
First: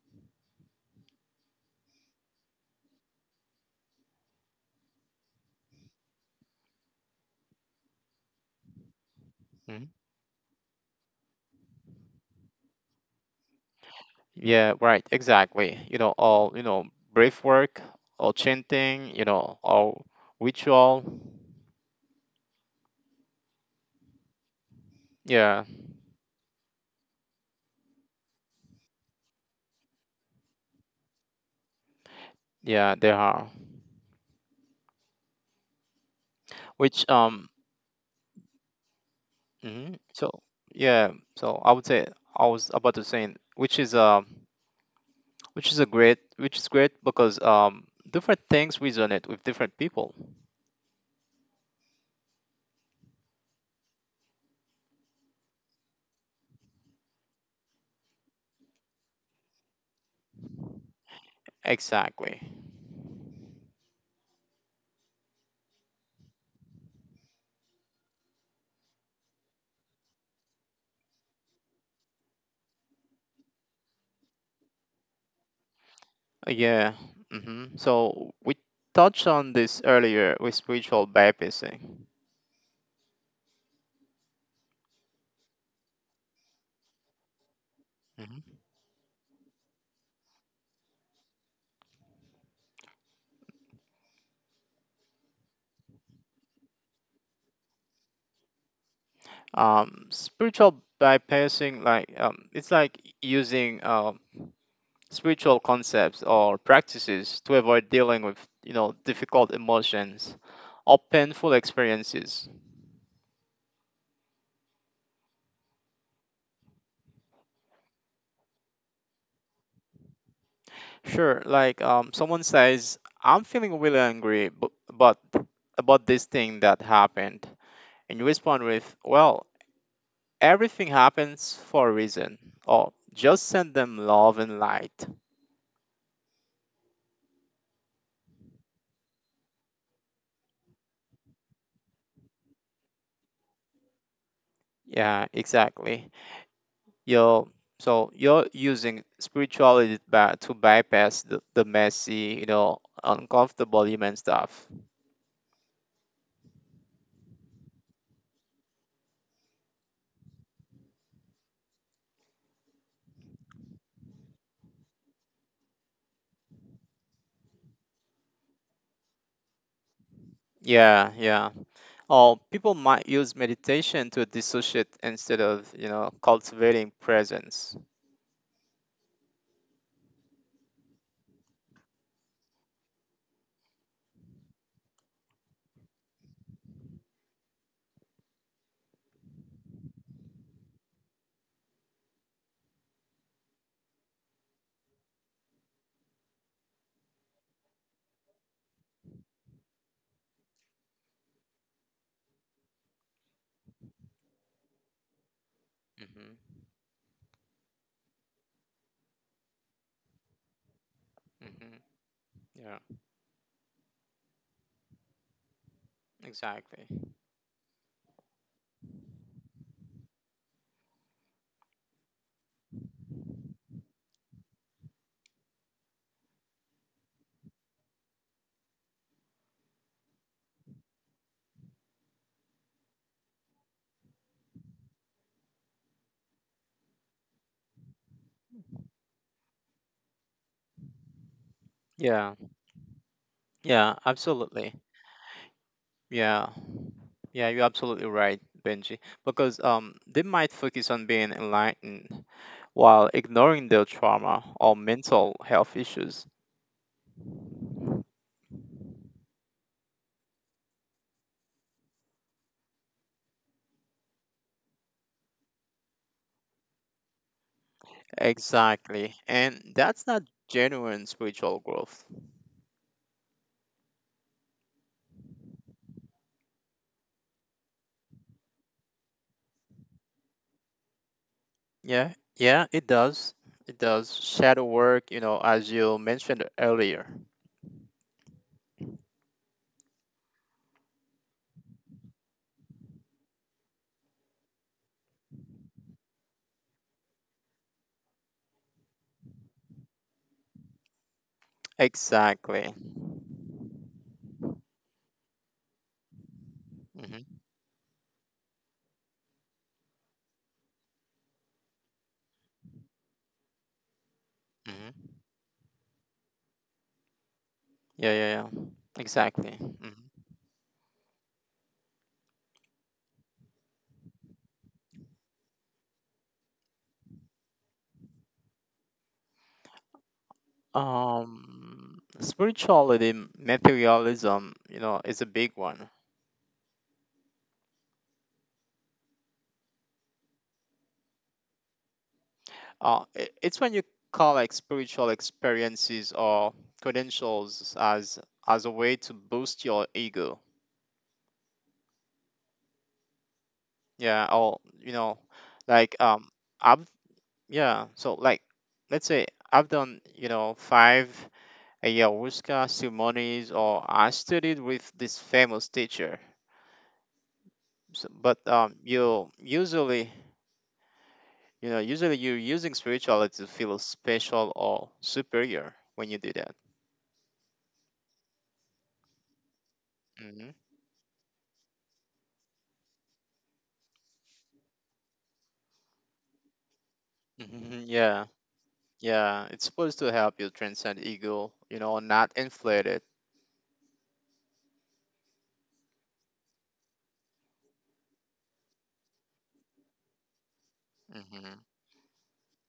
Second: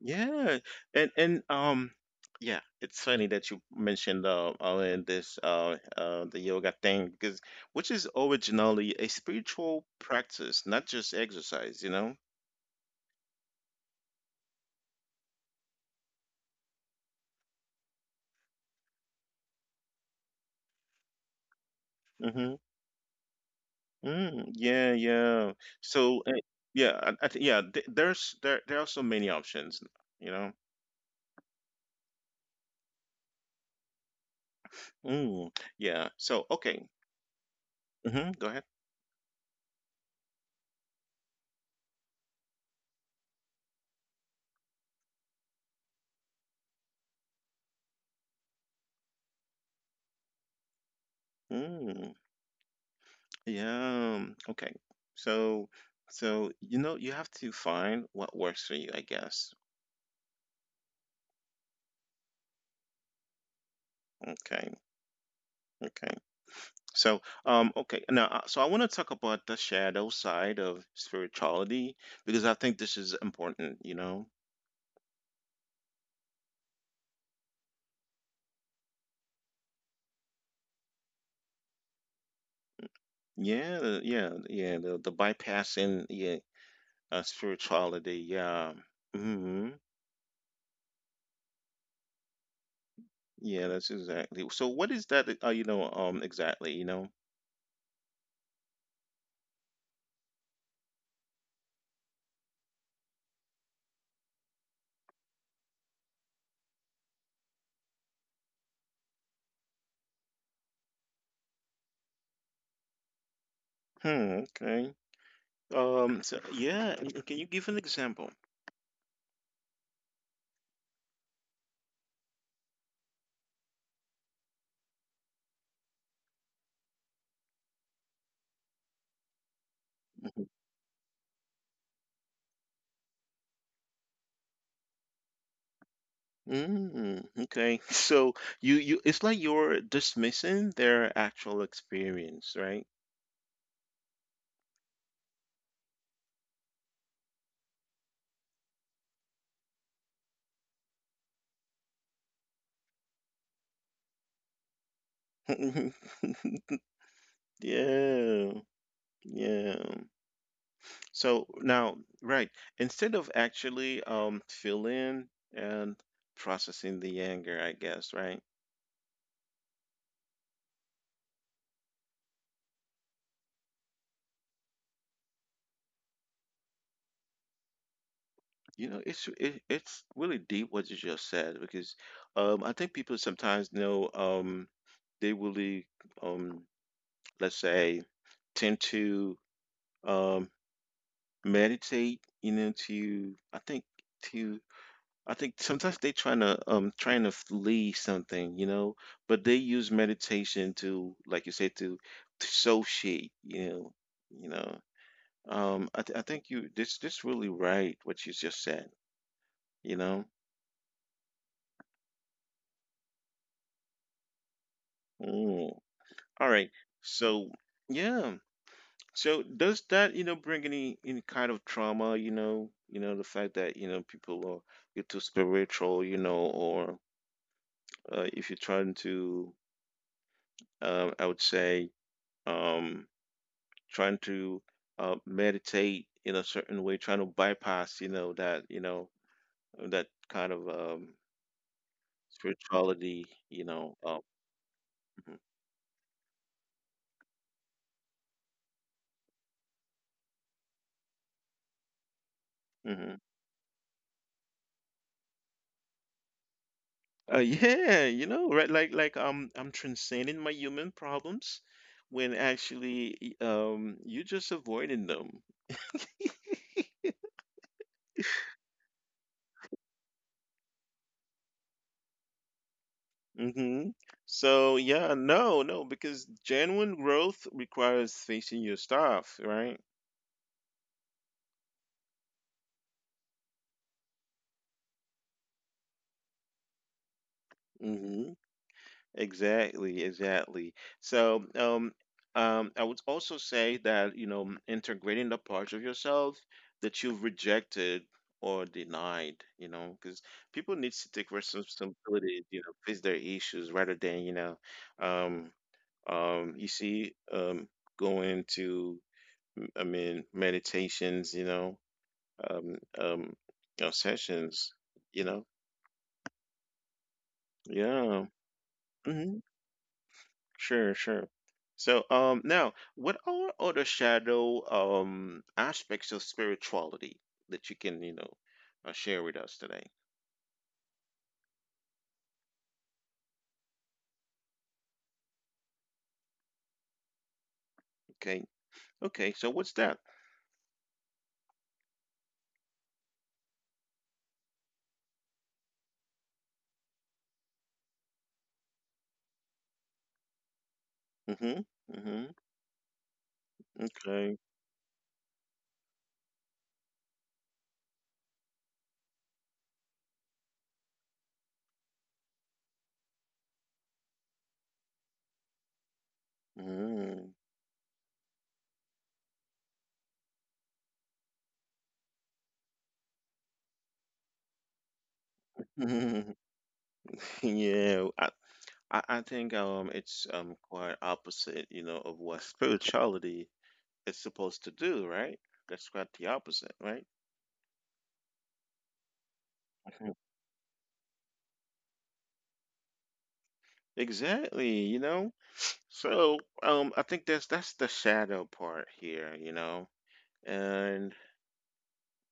Speaker 1: Yeah, and yeah, it's funny that you mentioned all in this the yoga thing because which is originally a spiritual practice, not just exercise, you know.
Speaker 2: Yeah, right, exactly. You know, all, you know, brief work, all chanting, you know, all ritual.
Speaker 1: Mm-hmm. Mm, yeah, yeah.
Speaker 2: Yeah,
Speaker 1: So yeah, I th yeah. Th there's there there are so many options, you know.
Speaker 2: yeah, they are.
Speaker 1: Mm, yeah. So okay.
Speaker 2: Which,
Speaker 1: Mm-hmm. Go ahead.
Speaker 2: mhm, so yeah, so I was about to say, which is great because different things resonate with different people.
Speaker 1: Mm, yeah. Okay. So so you know you have to find what works for you, I guess.
Speaker 2: Exactly.
Speaker 1: Okay, okay. So, okay, now, so I want to talk about the shadow side of spirituality because I think this is important, you know?
Speaker 2: Yeah. Hmm. So we touched on this earlier with spiritual bypassing.
Speaker 1: Yeah, the bypassing, yeah, spirituality,
Speaker 2: Mm-hmm.
Speaker 1: yeah. hmm Yeah, that's exactly. So what is that, you know, exactly, you know?
Speaker 2: Spiritual bypassing, like it's like using spiritual concepts or practices to avoid dealing with, you know, difficult emotions or painful experiences.
Speaker 1: Hmm, okay. So yeah, and- can you give an example?
Speaker 2: Sure, like someone says, I'm feeling really angry but about this thing that happened, and you respond with, well, everything
Speaker 1: Mm-hmm.
Speaker 2: happens for a reason, or just send them love and light.
Speaker 1: Mm, okay. So you it's like you're dismissing their actual experience, right?
Speaker 2: Yeah, exactly. You're So you're using spirituality to bypass the messy, you know, uncomfortable human stuff.
Speaker 1: Yeah. Yeah. So now, right, instead of actually feeling and processing the anger, I guess, right?
Speaker 2: Yeah, yeah. Or people might use meditation to dissociate instead of, you know, cultivating presence.
Speaker 1: You know, it's really deep what you just said because I think people sometimes know they really um let's say tend to um meditate, you know, to I think sometimes they trying to trying to flee something, you know, but they use meditation to like you said to associate, you know, you know. I
Speaker 2: Hmm.
Speaker 1: think you this this really right what you just said, you know.
Speaker 2: Hmm. Yeah,
Speaker 1: Mm. All
Speaker 2: exactly.
Speaker 1: right, so yeah, so does that you know bring any kind of trauma, you know the fact that you know people are you're too spiritual, you know, or if you're trying to, I would say, um, trying to meditate in a certain way, trying to bypass, you know, that kind of
Speaker 2: Yeah,
Speaker 1: spirituality, you
Speaker 2: yeah,
Speaker 1: know.
Speaker 2: absolutely.
Speaker 1: Mhm,
Speaker 2: Yeah, yeah, you're absolutely right, Benji. Because they might focus on being enlightened while
Speaker 1: mhm.
Speaker 2: ignoring their trauma or mental health issues.
Speaker 1: Yeah, you know, right? Like, I'm transcending my human problems when actually you're just avoiding them.
Speaker 2: Exactly. And that's not genuine spiritual growth.
Speaker 1: Hmm So yeah, no, no, because genuine growth requires facing your stuff, right?
Speaker 2: Yeah, yeah, it does. It does. Shadow work, you know, as you mentioned earlier.
Speaker 1: Exactly, exactly. So, I would also say that, you know, integrating the parts of yourself that you've rejected or denied, you know, because people need to take responsibility,
Speaker 2: Exactly.
Speaker 1: you know, face their issues rather than, you know, um, you
Speaker 2: Hmm.
Speaker 1: see, going to, I mean, meditations, you know, um, um, sessions,
Speaker 2: Hmm.
Speaker 1: you know,
Speaker 2: Yeah, yeah,
Speaker 1: yeah.
Speaker 2: yeah. Exactly.
Speaker 1: Mm-hmm.
Speaker 2: Hmm.
Speaker 1: Sure, sure. So, now, what are other shadow aspects of spirituality that you can, you know, share with us today?
Speaker 2: Spirituality, materialism, you know, is a big one.
Speaker 1: Okay, okay. So, what's that?
Speaker 2: It's when you call like spiritual experiences or credentials as a way to boost your ego.
Speaker 1: Mm-hmm. Mm-hmm.
Speaker 2: Yeah, or
Speaker 1: Okay.
Speaker 2: you know, like I've, yeah. Let's say I've done five ayahuasca ceremonies, or I studied with this famous teacher.
Speaker 1: Mm-hmm.
Speaker 2: So, but you usually usually you're using spirituality to feel special or superior when you do that.
Speaker 1: Yeah, I think
Speaker 2: Hmm
Speaker 1: it's quite opposite, you know, of what spirituality is supposed to do, right? That's quite the opposite, right?
Speaker 2: hmm yeah. It's supposed to help you
Speaker 1: Mhm.
Speaker 2: transcend ego, you know, not inflate it.
Speaker 1: Exactly, you know. So, I think that's the shadow part here, you know. And
Speaker 2: Hmm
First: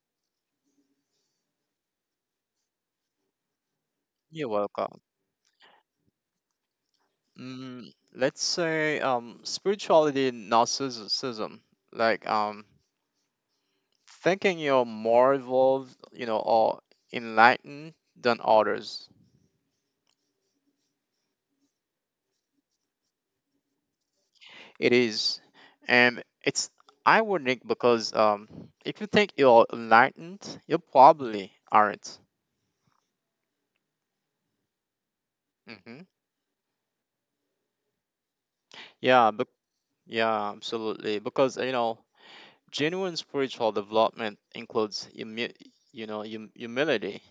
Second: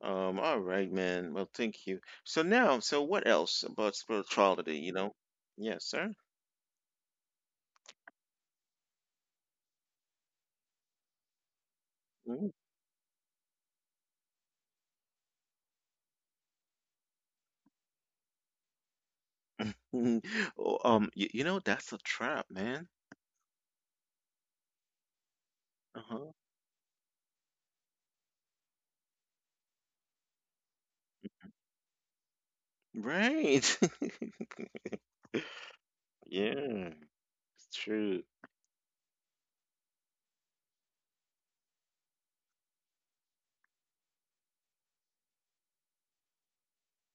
Speaker 1: all right, man. Well, thank you. So now, so what else about
Speaker 2: You're
Speaker 1: spirituality, you
Speaker 2: welcome.
Speaker 1: know? Yes, sir.
Speaker 2: Mm, let's say spirituality and narcissism like
Speaker 1: Mhm.
Speaker 2: um thinking you're more evolved you know or enlightened than others.
Speaker 1: Mhm. Oh, you know, that's a trap, man.
Speaker 2: It is, and
Speaker 1: Uh-huh.
Speaker 2: it's ironic because if you think you're enlightened you probably aren't.
Speaker 1: Right.
Speaker 2: Hmm
Speaker 1: Yeah, it's true.
Speaker 2: yeah but yeah absolutely, because you know genuine spiritual development includes humility.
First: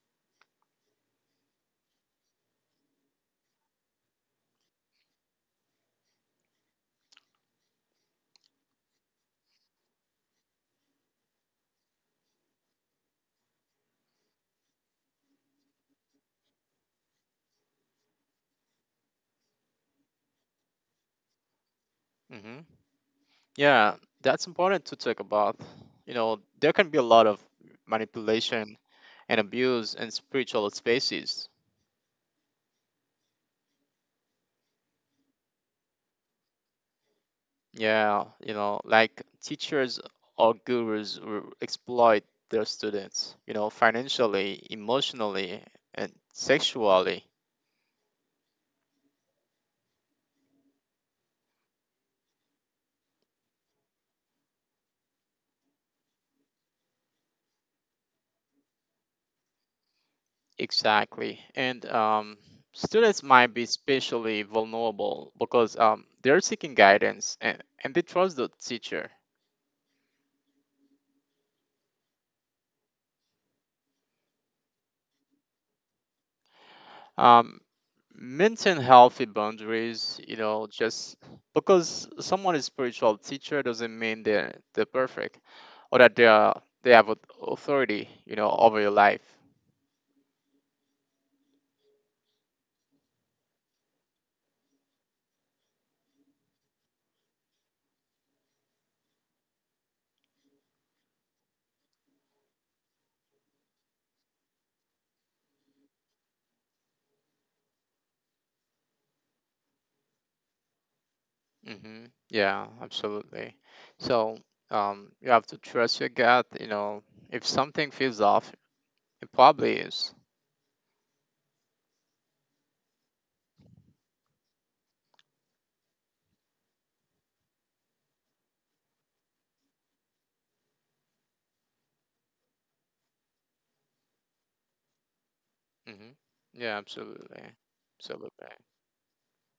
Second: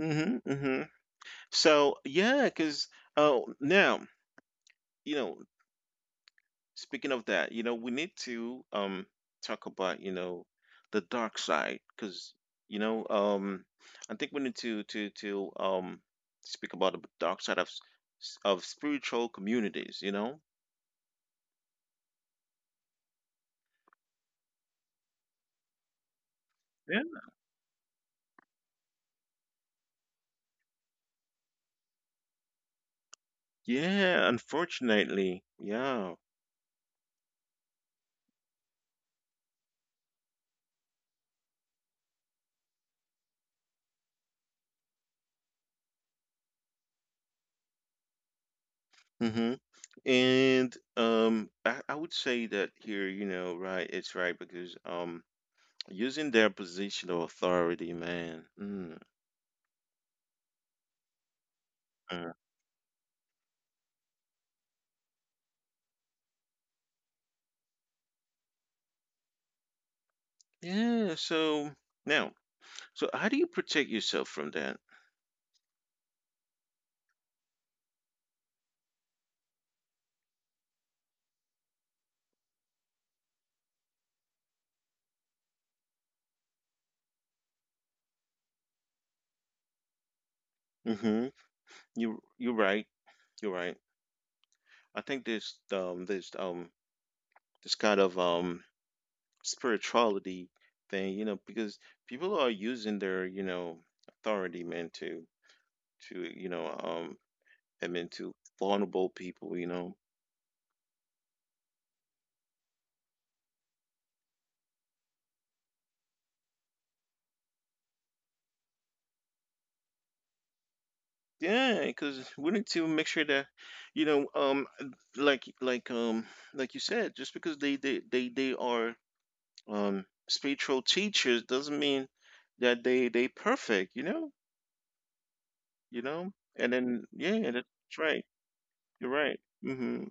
Speaker 1: Mm-hmm, mm-hmm. So yeah, because oh now you know speaking of that, you know, we need to talk about, you know, the dark side because you know, I think we need to speak about the dark side of of spiritual communities, you know?
Speaker 2: Yeah, that's important to talk about. You know, there can be a
Speaker 1: Yeah.
Speaker 2: lot of manipulation and abuse in spiritual spaces.
Speaker 1: Yeah, unfortunately. Yeah.
Speaker 2: Yeah, you know, like teachers or gurus will exploit their students, you know, financially, emotionally, and sexually.
Speaker 1: hmm And I would say that here, you know, right, it's right because using their position of authority, man. Mm,
Speaker 2: Exactly. And
Speaker 1: mm.
Speaker 2: students might be especially vulnerable because they're seeking guidance and they trust the teacher.
Speaker 1: Yeah, so now so how do you protect yourself from that?
Speaker 2: um, Maintain healthy boundaries, you know. Just because someone is spiritual teacher doesn't mean they're perfect, or that they have authority, you know, over your life.
Speaker 1: Hmm You're right. You're right. I think this kind of spirituality thing, you know, because people are using their you know authority man to you know I mean to vulnerable people, you know.
Speaker 2: Hmm yeah absolutely. So you have to trust your gut, you know. If something feels off, it probably is.
Speaker 1: Yeah, because we need to make sure that you know like like um like you said, just because they are spiritual teachers doesn't mean that they perfect, you know, you know.
Speaker 2: Hmm
Speaker 1: And then
Speaker 2: yeah
Speaker 1: yeah,
Speaker 2: absolutely
Speaker 1: that's right.
Speaker 2: absolutely.
Speaker 1: You're right. hmm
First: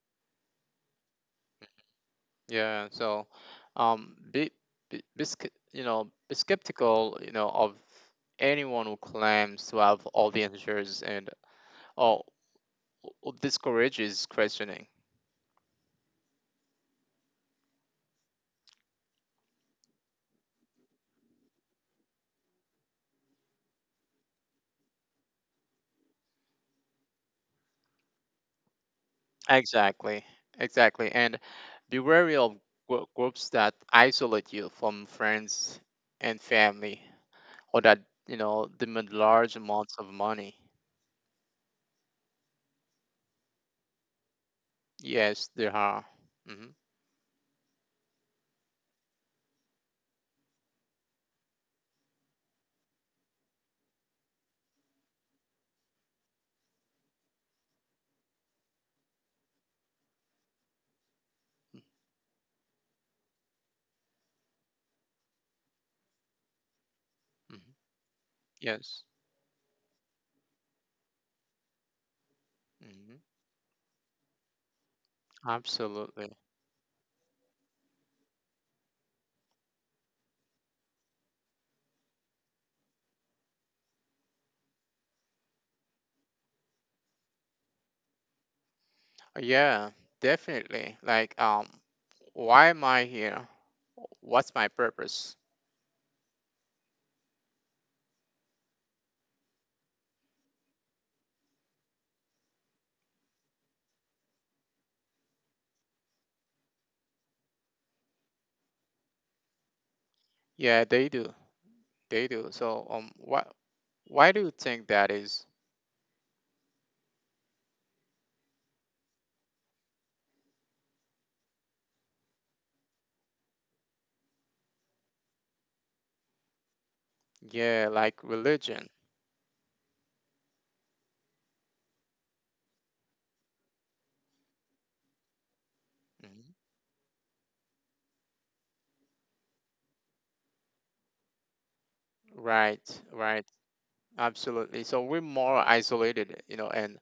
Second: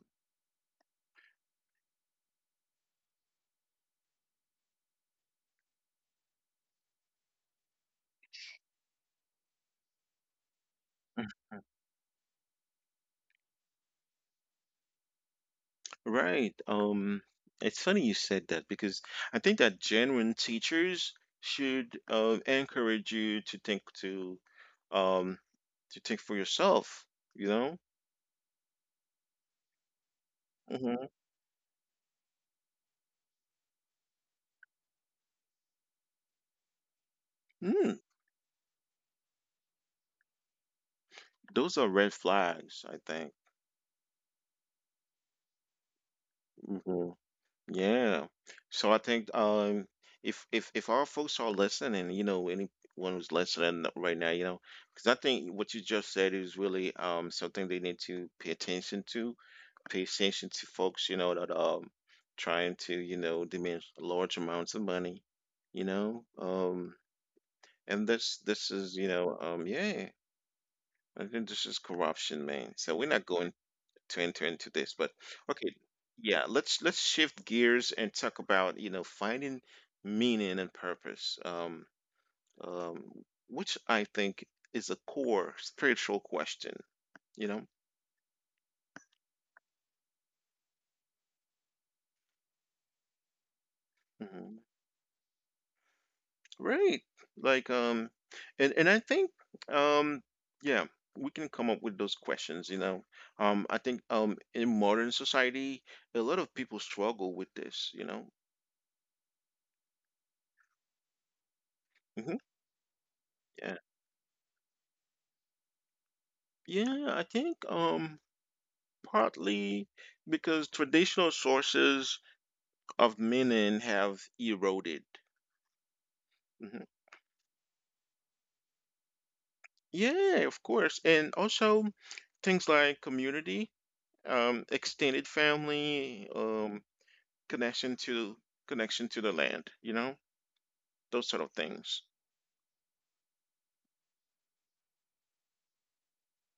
Speaker 2: Yeah, so um, be, you know, be skeptical, you know, of anyone who claims to have all the answers, and or or discourages questioning.
Speaker 1: Right. It's funny you said that because I think that genuine teachers should encourage you um to think for yourself, you know?
Speaker 2: Exactly, exactly.
Speaker 1: Hmm
Speaker 2: And be wary of groups that isolate you from friends and family, or that
Speaker 1: Mm,
Speaker 2: you know demand large amounts of money.
Speaker 1: those are red flags, I think.
Speaker 2: Yes, there are. Hmm
Speaker 1: Mm-hmm. Yeah. So I think if our folks are listening, you know, anyone who's listening right now, you know, because I think what you just said is really something they need to pay attention to. Pay attention to folks, you know, that trying to, you know, demand large amounts of money, you know.
Speaker 2: hmm
Speaker 1: And this this
Speaker 2: Yes.
Speaker 1: is, you know, yeah, I think this is corruption, man.
Speaker 2: hmm
Speaker 1: So we're not going to enter into this. But okay,
Speaker 2: Absolutely.
Speaker 1: yeah, let's shift gears and talk about you know finding meaning and purpose, um, which I think is a core spiritual question. You know,
Speaker 2: Yeah, definitely. Like, why am I here? What's my
Speaker 1: hmm
Speaker 2: purpose?
Speaker 1: right? Like, and I think, um, yeah, we can come up with those questions. You know, I think in modern society, a lot of people struggle with this. You know.
Speaker 2: Yeah, they do. They do.
Speaker 1: Hmm
Speaker 2: So, what?
Speaker 1: yeah.
Speaker 2: Why do you think that is?
Speaker 1: Yeah, I think partly because traditional sources of meaning have eroded. Mhm.
Speaker 2: Yeah, like religion.
Speaker 1: Yeah, of course. And also things like community, extended
Speaker 2: Mhm.
Speaker 1: family, connection to connection to the land, you know, those sort of things.
Speaker 2: Right, right. Absolutely. So we're more isolated, you know, and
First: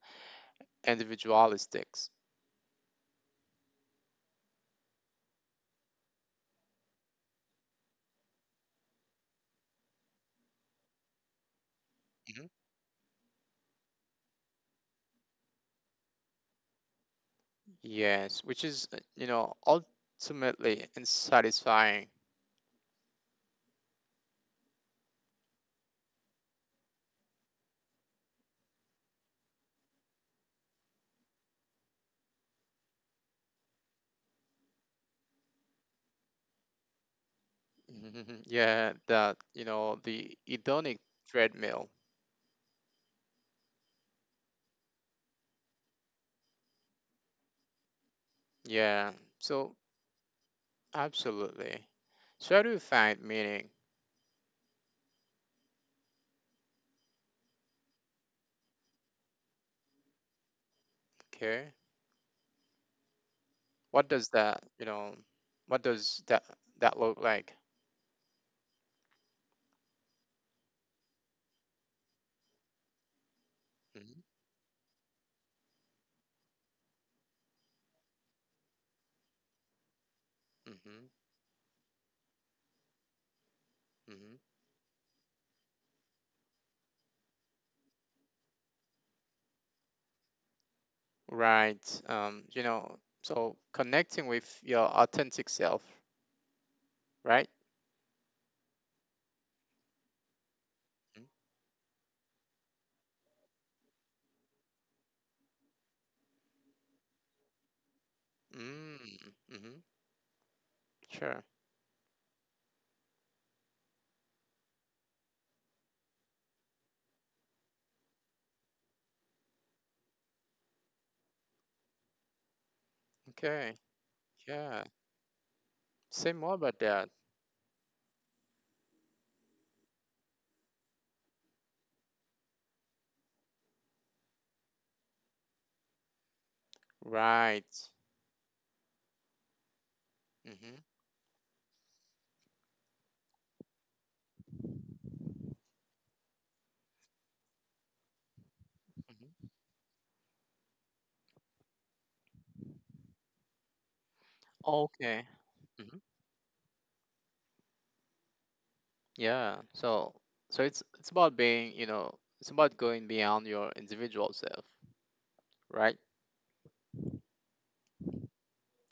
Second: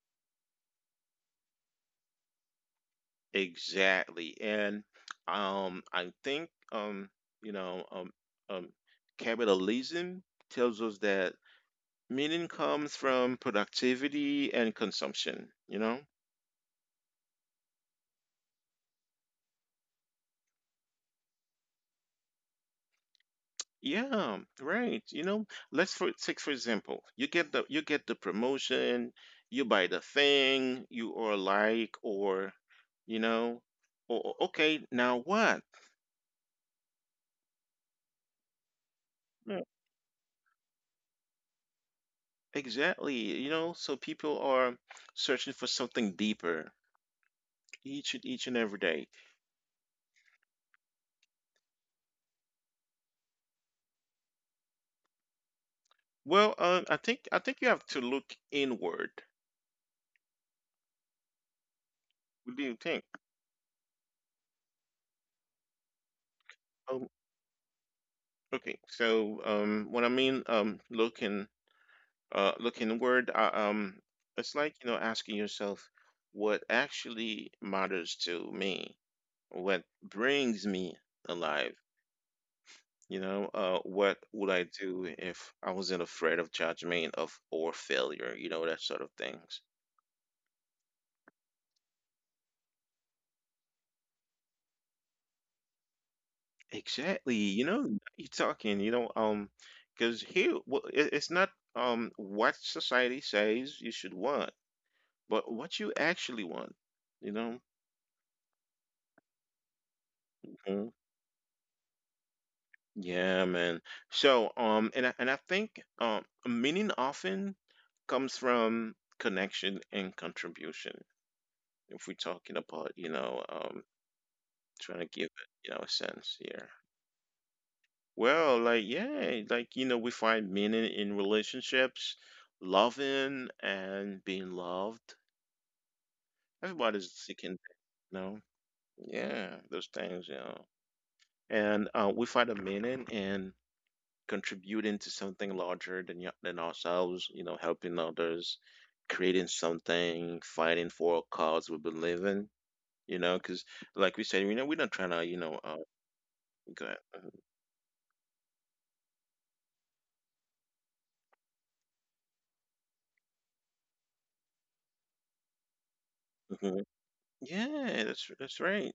Speaker 2: individualistic.
Speaker 1: Exactly. And I think you know, um, um, capitalism tells us that meaning
Speaker 2: Mhm.
Speaker 1: comes from productivity and consumption, you know?
Speaker 2: Yes, which is, you know, ultimately unsatisfying.
Speaker 1: Yeah, right. You know, let's for take for example, you get the promotion, you buy the thing you or like, or you know, or, okay, now what?
Speaker 2: Mhm. Yeah, that,
Speaker 1: Yeah,
Speaker 2: you know, the hedonic treadmill.
Speaker 1: exactly. You know, so people are searching for something deeper each and every day.
Speaker 2: Yeah. So absolutely. So how do you find meaning?
Speaker 1: Well, I think you have to look inward.
Speaker 2: Okay.
Speaker 1: What do you think?
Speaker 2: What does that, you know, what does that
Speaker 1: Um,
Speaker 2: look like?
Speaker 1: okay, so what I mean, looking look inward.
Speaker 2: Hmm
Speaker 1: It's like you know asking yourself what actually matters to me, what brings me
Speaker 2: hmm
Speaker 1: alive. You know, what
Speaker 2: hmm
Speaker 1: would I do if I wasn't afraid of judgment of or failure? You know that sort of things.
Speaker 2: Right. You know, so connecting with your authentic self,
Speaker 1: Exactly.
Speaker 2: right?
Speaker 1: You know, you're talking. You know, because here well, it's not what society says you should want, but what you actually want. You know.
Speaker 2: Mm-hmm. hmm Sure.
Speaker 1: Yeah, man. So, and I think meaning often comes from connection and contribution. If we're talking about, you know,
Speaker 2: Okay. Yeah.
Speaker 1: trying to give it, you know, a sense
Speaker 2: Say more
Speaker 1: here.
Speaker 2: about that.
Speaker 1: Well, like yeah, like you know, we find meaning in relationships, loving and being loved. Everybody's seeking,
Speaker 2: Right.
Speaker 1: you know, yeah, those things, you know.
Speaker 2: hmm
Speaker 1: And we find a meaning in contributing to something larger than than ourselves, you know, helping others, creating
Speaker 2: hmm
Speaker 1: something, fighting for a cause we believe in, you know, because like we said, you know, we're not trying to,
Speaker 2: Okay.
Speaker 1: you know,
Speaker 2: hmm
Speaker 1: go ahead.
Speaker 2: Yeah. So it's about being, you know, it's about going beyond your individual self, right?
Speaker 1: Mhm. Yeah, that's right.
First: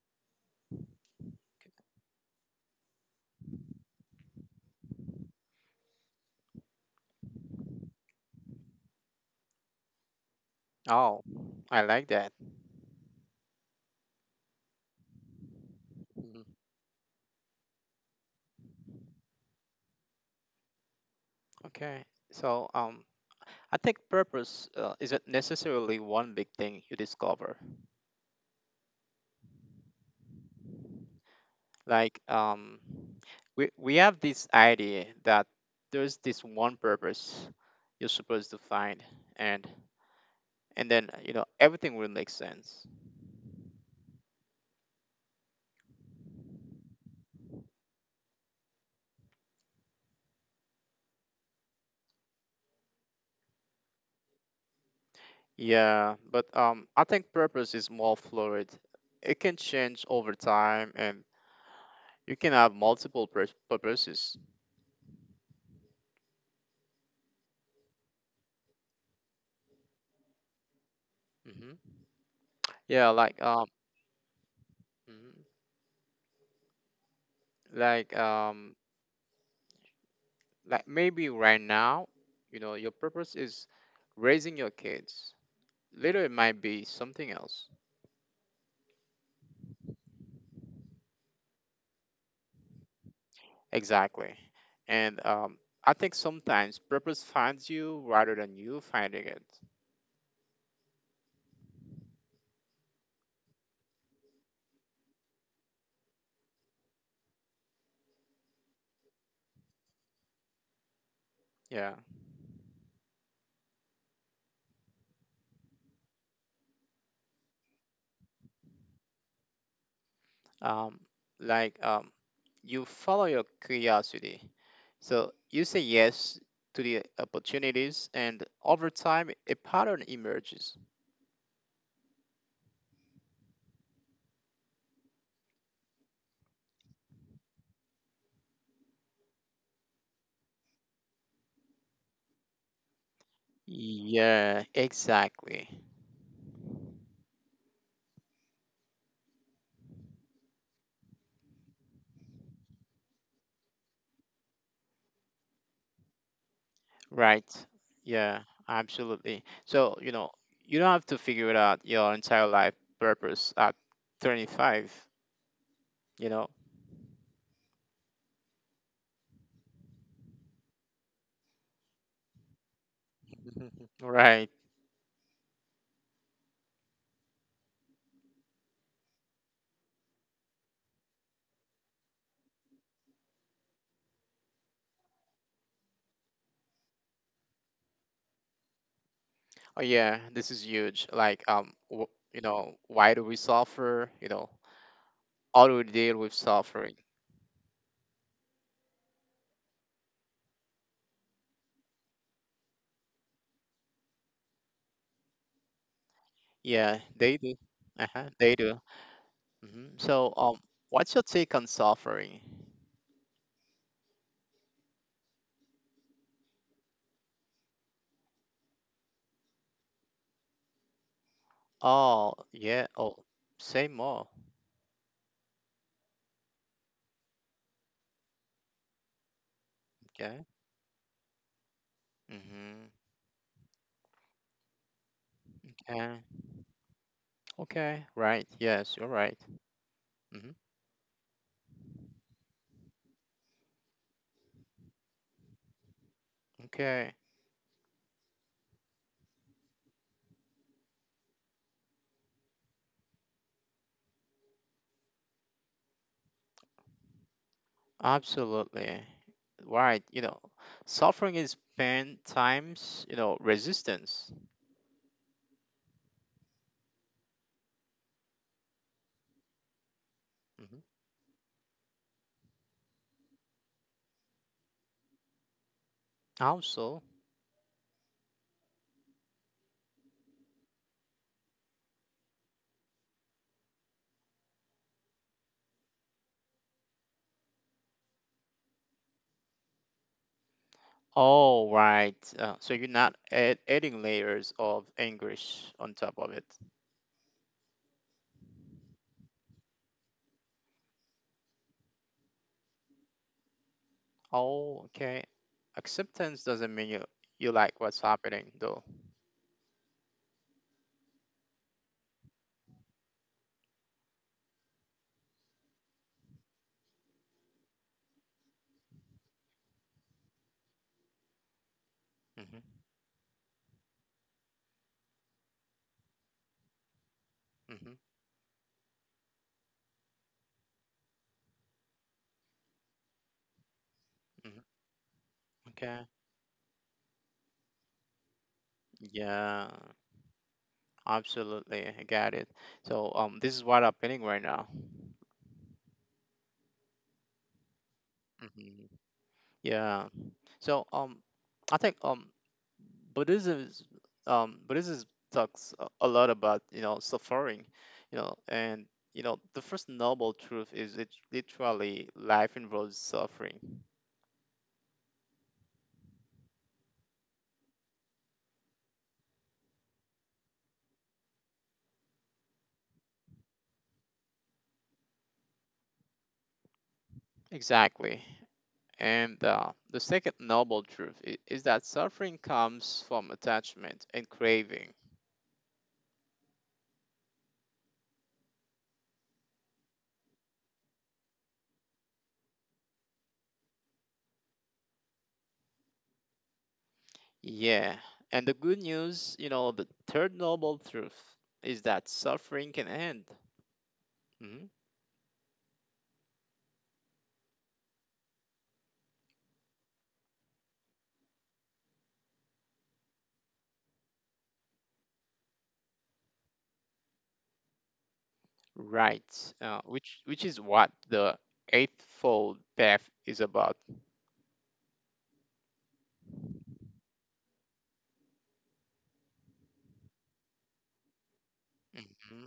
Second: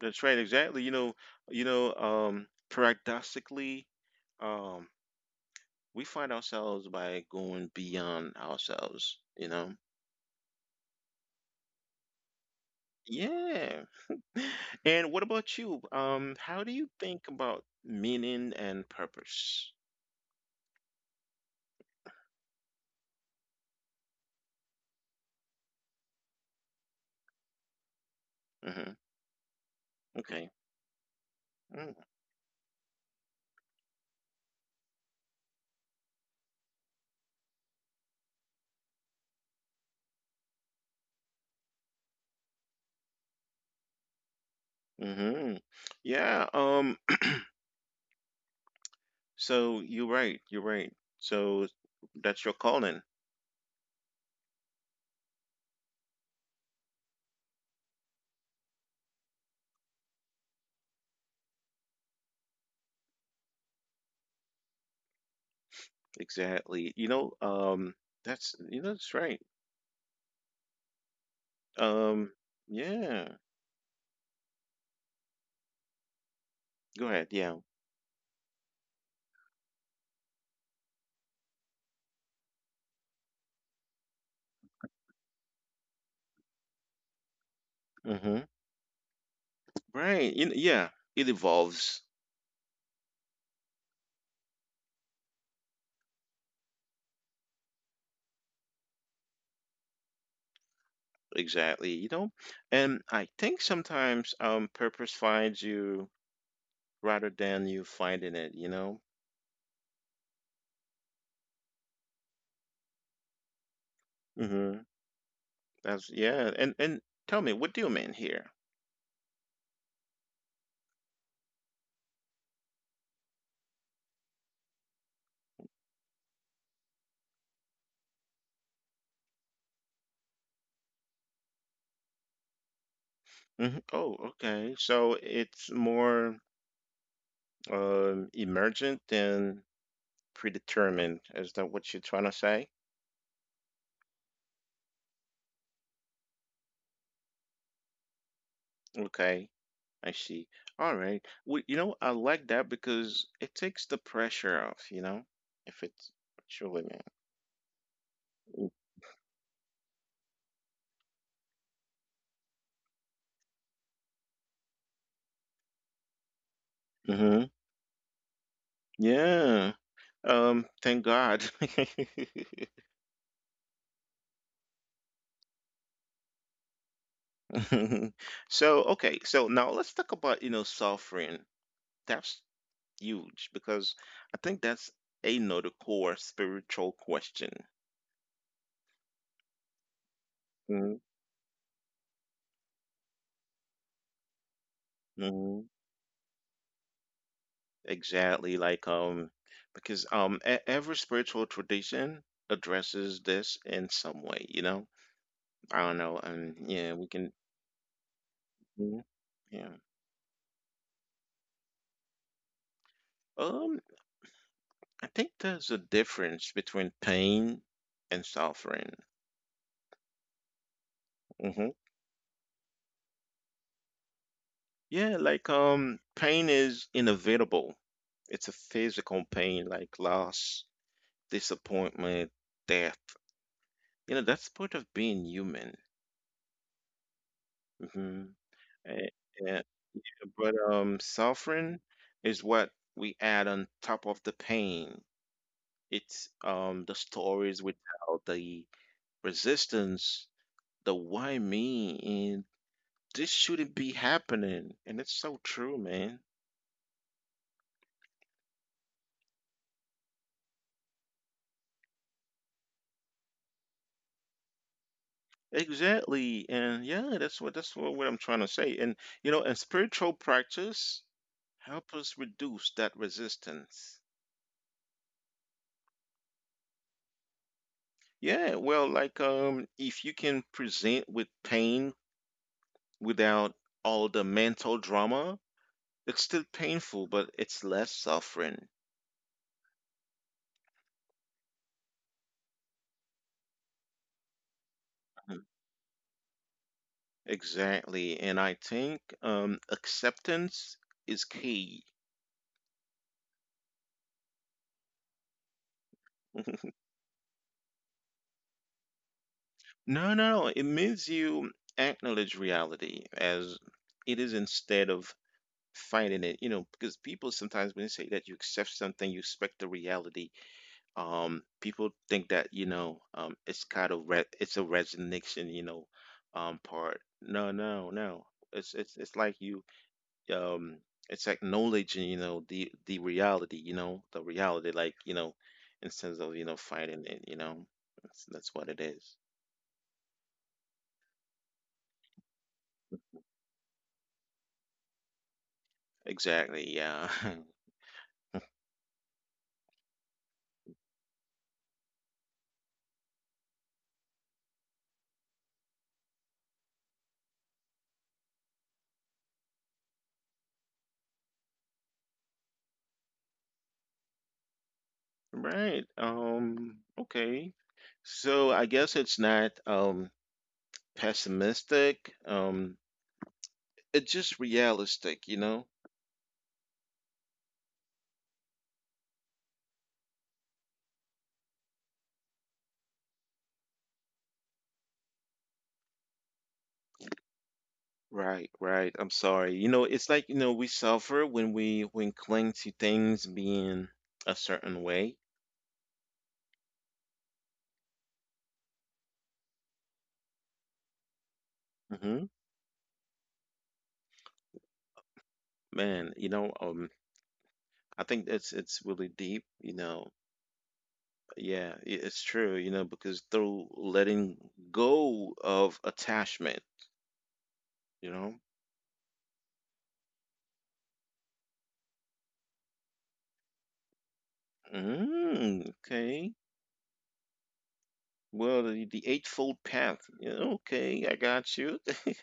Speaker 1: That's right, exactly. You know, paradoxically, um, we find ourselves by going beyond ourselves, you know.
Speaker 2: Oh, I like that.
Speaker 1: Yeah, and what about you? Um,
Speaker 2: Mhm.
Speaker 1: how do you think about meaning and purpose?
Speaker 2: Okay. So, I think purpose isn't necessarily one big thing you discover.
Speaker 1: Hmm. Okay. Mm.
Speaker 2: Like, we have this idea that there's this one purpose you're supposed to find, and and then you know everything will make sense.
Speaker 1: Mm-hmm. Yeah. So you're right. You're right. So that's your calling.
Speaker 2: Yeah, but I think purpose is more fluid. It can change over time, and you can have multiple purposes.
Speaker 1: Exactly. You know. That's. That's right.
Speaker 2: Hmm
Speaker 1: Um.
Speaker 2: Yeah,
Speaker 1: Yeah.
Speaker 2: like um. Mhm.
Speaker 1: Go ahead. Yeah.
Speaker 2: Like um like maybe right now, you know, your purpose is raising your kids. Later it might be something else.
Speaker 1: Mm-hmm. Right. Yeah. It evolves.
Speaker 2: Exactly. And I think sometimes purpose finds you rather than you finding it.
Speaker 1: Exactly. And I think sometimes purpose finds you rather than you finding it. You know.
Speaker 2: Yeah.
Speaker 1: Mhm. That's yeah. And tell me, what do you mean here?
Speaker 2: Um like um you follow your curiosity. So you say yes to the opportunities, and over time a pattern emerges.
Speaker 1: Mhm. Oh, okay. So it's more emergent than predetermined. Is that what you're trying to say?
Speaker 2: Yeah, exactly.
Speaker 1: Okay, I see. All right. Well, you know, I like that because it takes the pressure off, you know, if it's truly man.
Speaker 2: Right. Yeah, absolutely. So, you know, you don't have to figure it out your entire life purpose at 25, you know.
Speaker 1: Mm-hmm. Yeah. Thank God.
Speaker 2: Right.
Speaker 1: So, okay, so now let's talk about, you know, suffering. That's huge because I think that's another core spiritual question.
Speaker 2: Oh yeah, this is huge.
Speaker 1: Hmm.
Speaker 2: Like w you know, why do we suffer? You know, how do we
Speaker 1: Hmm.
Speaker 2: deal with suffering?
Speaker 1: Exactly. Like, because every spiritual tradition addresses this in some way, you know? I don't know.
Speaker 2: Yeah,
Speaker 1: Yeah, we
Speaker 2: they do.
Speaker 1: can.
Speaker 2: Uh-huh, they do.
Speaker 1: Mhm.
Speaker 2: Hmm
Speaker 1: Yeah.
Speaker 2: So what's your take on suffering?
Speaker 1: Um, I think there's a difference between pain and suffering. Hmm.
Speaker 2: Oh, yeah. Oh, say more.
Speaker 1: Yeah, like, pain is inevitable. It's a physical pain, like
Speaker 2: Okay.
Speaker 1: loss, disappointment,
Speaker 2: Mm-hmm.
Speaker 1: death. You know, that's part of being human.
Speaker 2: Okay. Okay.
Speaker 1: Hmm.
Speaker 2: Right. Yes, you're right.
Speaker 1: Yeah, but
Speaker 2: Mhm.
Speaker 1: suffering is what we add on top of the pain. It's the
Speaker 2: Okay,
Speaker 1: stories we tell, the resistance, the why me, and this shouldn't be happening. And it's so true, man.
Speaker 2: absolutely. Right, you know, suffering is pain times, you know, resistance.
Speaker 1: Exactly. And yeah, that's what I'm trying to say. And you know, and spiritual practice
Speaker 2: Hmm
Speaker 1: help us reduce that resistance.
Speaker 2: Also,
Speaker 1: Yeah, well, like if you can present with pain without all the mental drama, it's still painful, but it's less suffering.
Speaker 2: oh, right. So you're not adding layers of
Speaker 1: Mhm.
Speaker 2: anguish on top of it.
Speaker 1: Exactly. And I think acceptance is key.
Speaker 2: Oh, okay. Acceptance doesn't mean you like what's happening, though.
Speaker 1: No, no, it means you acknowledge reality as it is instead of fighting it, you know, because people sometimes when they say that you accept something, you expect the reality, people think that you
Speaker 2: Hmm
Speaker 1: know, it's kind of it's a resignation, you know, part. No, no,
Speaker 2: hmm
Speaker 1: no. It's like you, um, it's acknowledging, you know, the reality, you know, the reality,
Speaker 2: hmm
Speaker 1: like, you know, instead
Speaker 2: Okay.
Speaker 1: of, you know, fighting it, you know, that's what it is.
Speaker 2: Yeah, absolutely. I got it. So this is what happening right now.
Speaker 1: Exactly. Yeah.
Speaker 2: Yeah. So I think Buddhism is Buddhism talks a lot about you know suffering, you know, and you know the first noble truth is it literally life involves suffering.
Speaker 1: Right. Okay. So I guess it's not pessimistic. It's just realistic, you know?
Speaker 2: Exactly. And the second noble truth is that suffering comes from attachment and craving.
Speaker 1: Right, right. I'm sorry. You know, it's like, you know, we suffer when we when cling to things being a certain way.
Speaker 2: Yeah. And the good news, you know, the third noble truth is that
Speaker 1: Hmm.
Speaker 2: suffering can end.
Speaker 1: Man, you know, I think it's really deep, you know. Yeah, it's true, you know, because through letting go of attachment, you know.
Speaker 2: Right, which is what the eightfold path is about.
Speaker 1: Mm, okay. Well, the eightfold path. Yeah, okay, I got you.
Speaker 2: Hmm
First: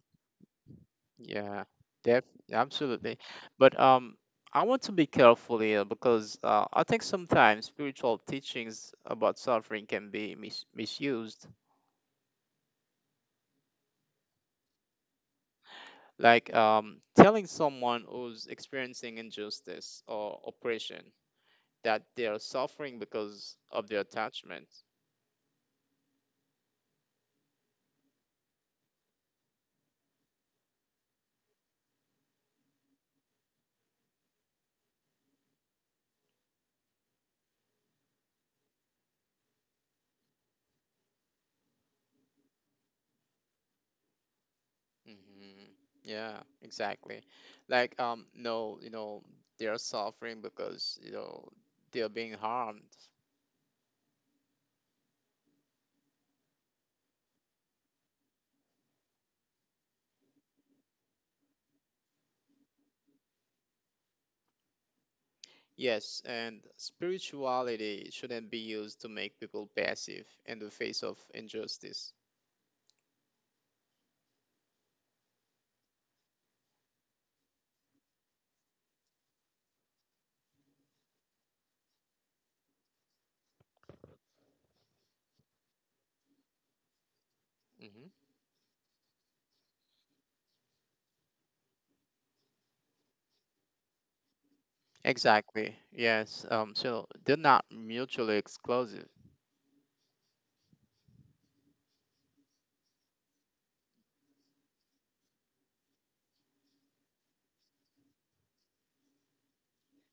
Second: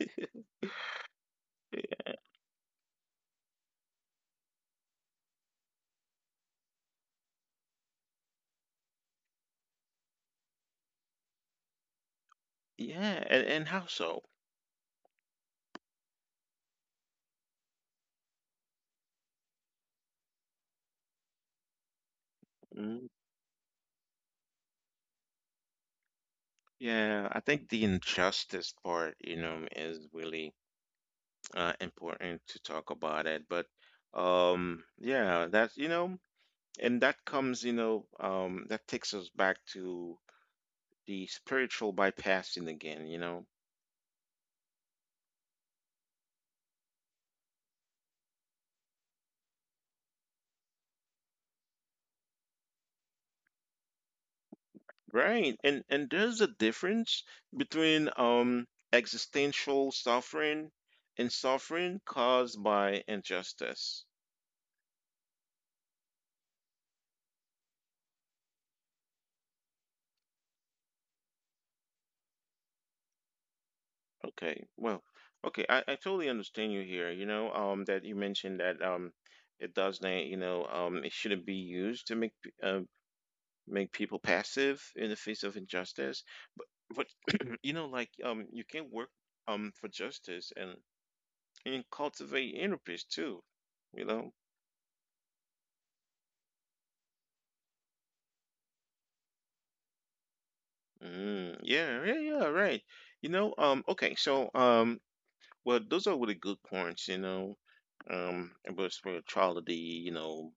Speaker 2: Yeah, def absolutely. But I want to be careful here because I think sometimes spiritual teachings about suffering can be misused.
Speaker 1: Yeah, and how so?
Speaker 2: Like telling someone who's experiencing injustice or oppression that they are
Speaker 1: Mm.
Speaker 2: suffering because of their attachment.
Speaker 1: Yeah, I think the injustice part, you know, is really important to talk about it. But yeah, that's, you know, and that comes, you know, that takes us back to the spiritual bypassing again, you know.
Speaker 2: Mm-hmm. Yeah, exactly. Like, no, you know, they are suffering because, you know, they are being harmed.
Speaker 1: Right. And there's a difference between existential suffering and suffering caused by injustice.
Speaker 2: Yes, and spirituality shouldn't be used to make people passive in the face of injustice.
Speaker 1: Okay. Well, okay, I totally understand you here, you know, that you mentioned that it does not, you know, it shouldn't be used to make make people passive in the face of injustice. But but you know, like
Speaker 2: Mm-hmm.
Speaker 1: you can work for justice and cultivate inner peace too, you know.
Speaker 2: Exactly. Yes. So they're not mutually exclusive.
Speaker 1: Mm, yeah, yeah, yeah, right. You know, okay, so well, those are really good points, you know, about spirituality, you know,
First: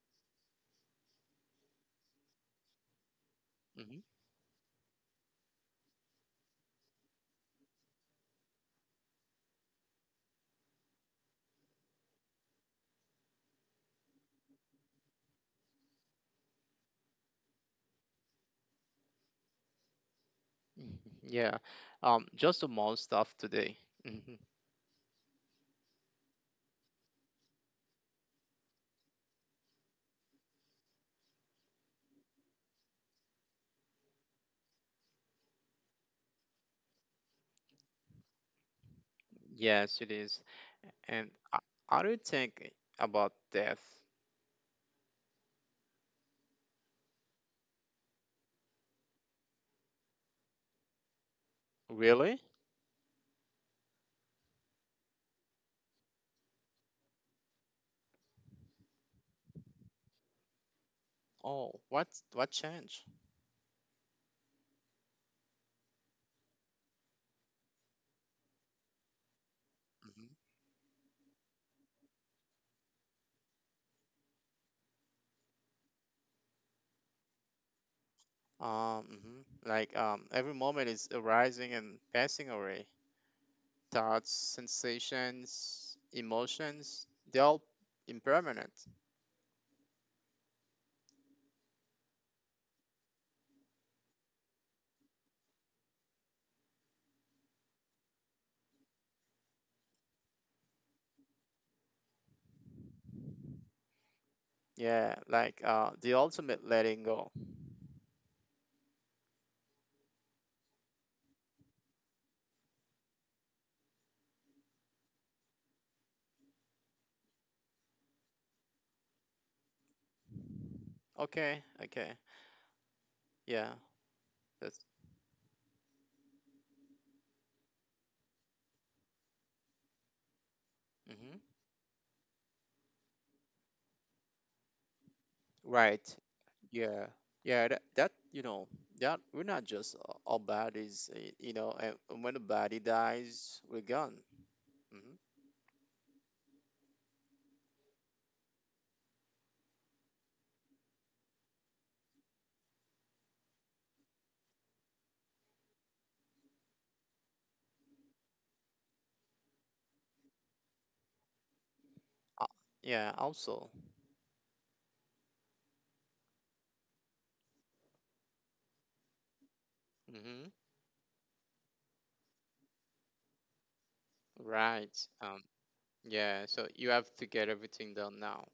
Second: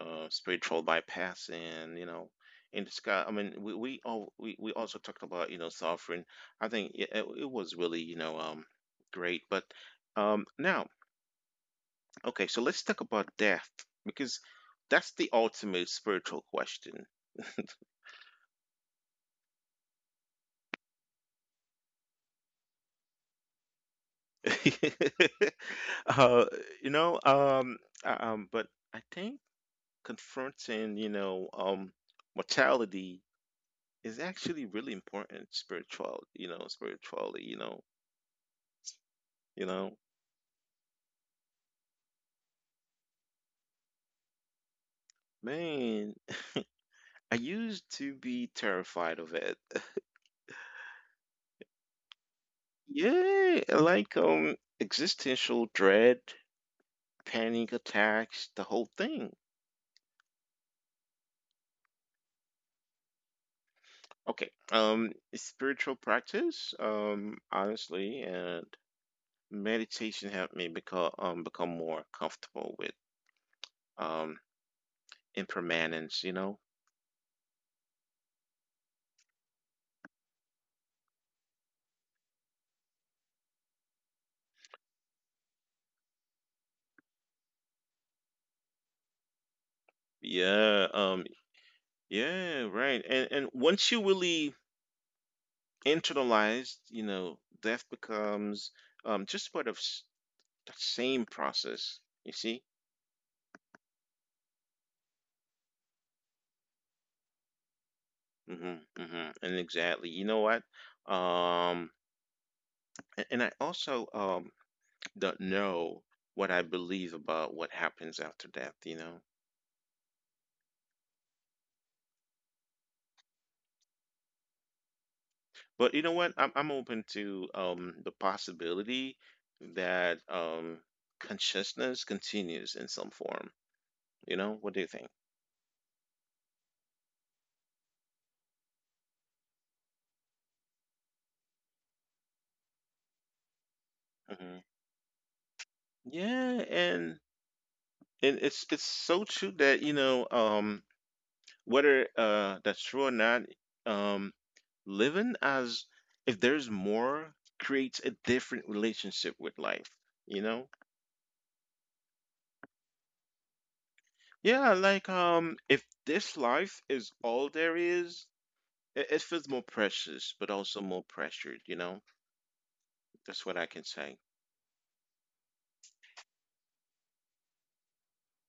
Speaker 1: spiritual bypass, and you know, in the sky. I mean, we
Speaker 2: Hmm
Speaker 1: we all we, we also talked about, you know, suffering. I think it was really, you know, great, but now okay, so let's talk about death because that's the ultimate spiritual question.
Speaker 2: Yeah. Just the most stuff today. Hmm
Speaker 1: uh, you know, but I think confronting, you know, mortality is actually really important spiritual, you know, spiritually, you know,
Speaker 2: Yes, it is. And I don't think about death.
Speaker 1: man, I used to be terrified of it.
Speaker 2: Really?
Speaker 1: Yeah, like existential dread, panic attacks, the whole thing.
Speaker 2: Oh, what change?
Speaker 1: Okay, spiritual practice, honestly, and
Speaker 2: Hmm
Speaker 1: meditation helped me become more comfortable with um impermanence, you know.
Speaker 2: Mhm. Like every moment is arising and passing away. Thoughts, sensations, emotions, they all impermanent.
Speaker 1: Yeah. Yeah, right. And once you really internalize, you know, death becomes just part of the same process, you see.
Speaker 2: Yeah, like the ultimate letting go.
Speaker 1: Mm-hmm. Hmm. And exactly, you know what? Um a- and I also don't know what I believe about what happens after death, you know.
Speaker 2: Okay, okay. Yeah, that's
Speaker 1: But you know what? I'm open to the possibility that
Speaker 2: hmm
Speaker 1: consciousness continues in some form. You know, what do you think?
Speaker 2: right. Yeah, yeah. That you know that we're not just our bodies. You know, and when the body dies, we're gone.
Speaker 1: Hmm.
Speaker 2: Hmm
Speaker 1: Yeah, and it's so true that, you know, whether that's true or not, um living as if there's more creates a different relationship with life, you know?
Speaker 2: Uh, yeah. Also.
Speaker 1: Yeah, like if this life is all there is, it feels more precious,
Speaker 2: Mm-hmm.
Speaker 1: but also more pressured, you know? That's what I can say.
Speaker 2: Right. Yeah, so you have to get everything done now.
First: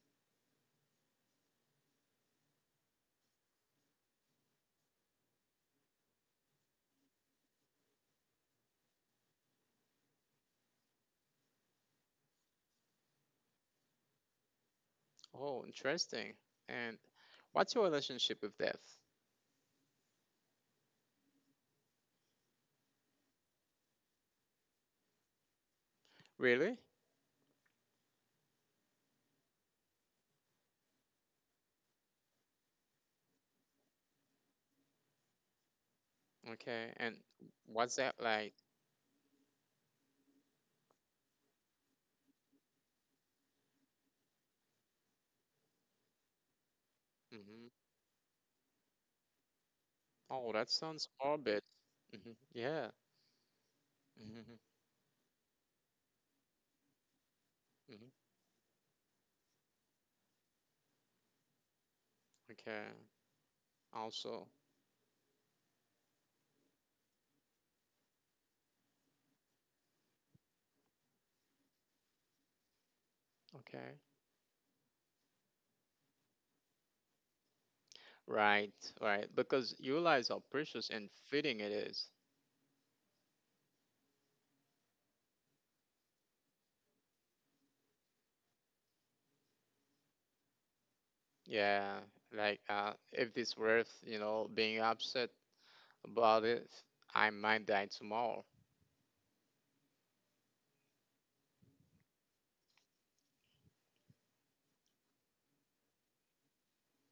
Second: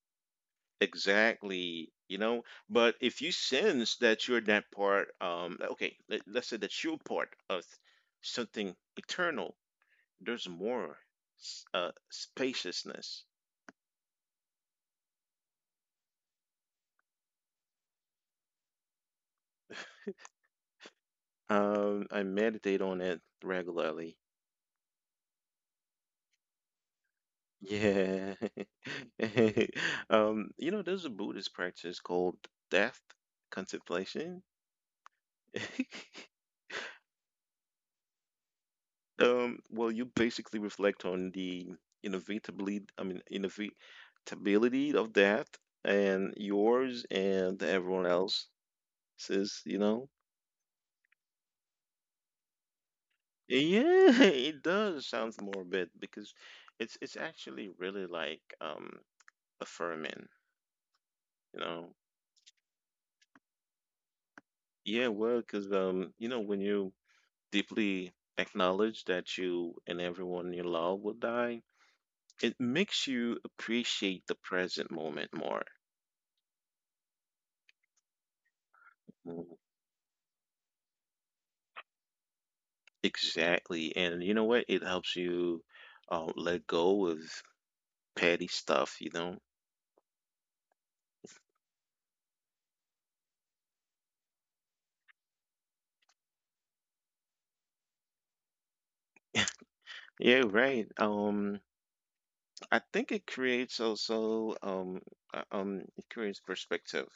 Speaker 1: Exactly, you know? But if you sense that you're that part, okay, let's say that you're part of something eternal, there's more spaciousness.
Speaker 2: Oh, interesting. And what's your relationship with death?
Speaker 1: I meditate on it regularly.
Speaker 2: Really?
Speaker 1: Yeah. You know, there's a Buddhist practice called death contemplation.
Speaker 2: Okay. And what's that like?
Speaker 1: You basically reflect on the innovatably, I mean, innovatability of that, and yours, and
Speaker 2: Mm-hmm.
Speaker 1: everyone else's, you know?
Speaker 2: Oh, that sounds morbid. Mm-hmm. Yeah.
Speaker 1: Yeah,
Speaker 2: Mm-hmm.
Speaker 1: it does. Sounds morbid because it's actually really,
Speaker 2: Mm-hmm.
Speaker 1: like, affirming, you know?
Speaker 2: Okay. Also,
Speaker 1: Yeah, well, because you know, when you deeply acknowledge that you and everyone you love will die, it makes you
Speaker 2: okay.
Speaker 1: appreciate the present moment more.
Speaker 2: Right, right. Because you realize how precious and fitting it is.
Speaker 1: Exactly. And you know what? It helps you let go of petty stuff, you know?
Speaker 2: Yeah. Like, if it's worth, you know, being upset about it, I might die tomorrow.
Speaker 1: Yeah, right. I think it creates also, it creates perspective.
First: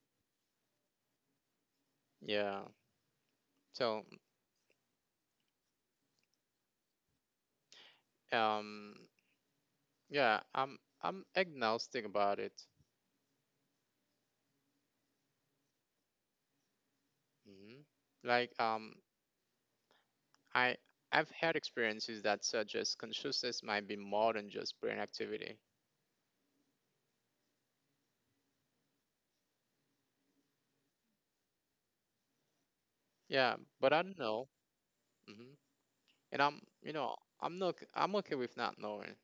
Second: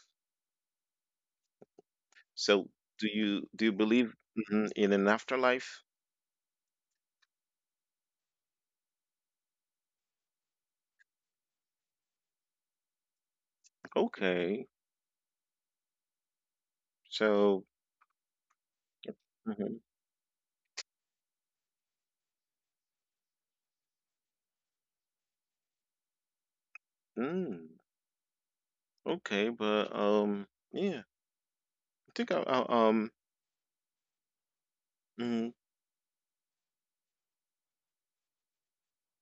Speaker 2: Yeah.
Speaker 1: So do you
Speaker 2: So,
Speaker 1: believe, mhm, in an afterlife?
Speaker 2: um, yeah, I'm agnostic about it.
Speaker 1: Okay. So,
Speaker 2: Hmm Like,
Speaker 1: mhm.
Speaker 2: I I've had experiences that suggest consciousness might be more than just brain activity.
Speaker 1: Mm, okay, but yeah, I think I'll,
Speaker 2: Yeah, but I don't know.
Speaker 1: mm,
Speaker 2: Hmm And I'm, you know, I'm okay with not knowing.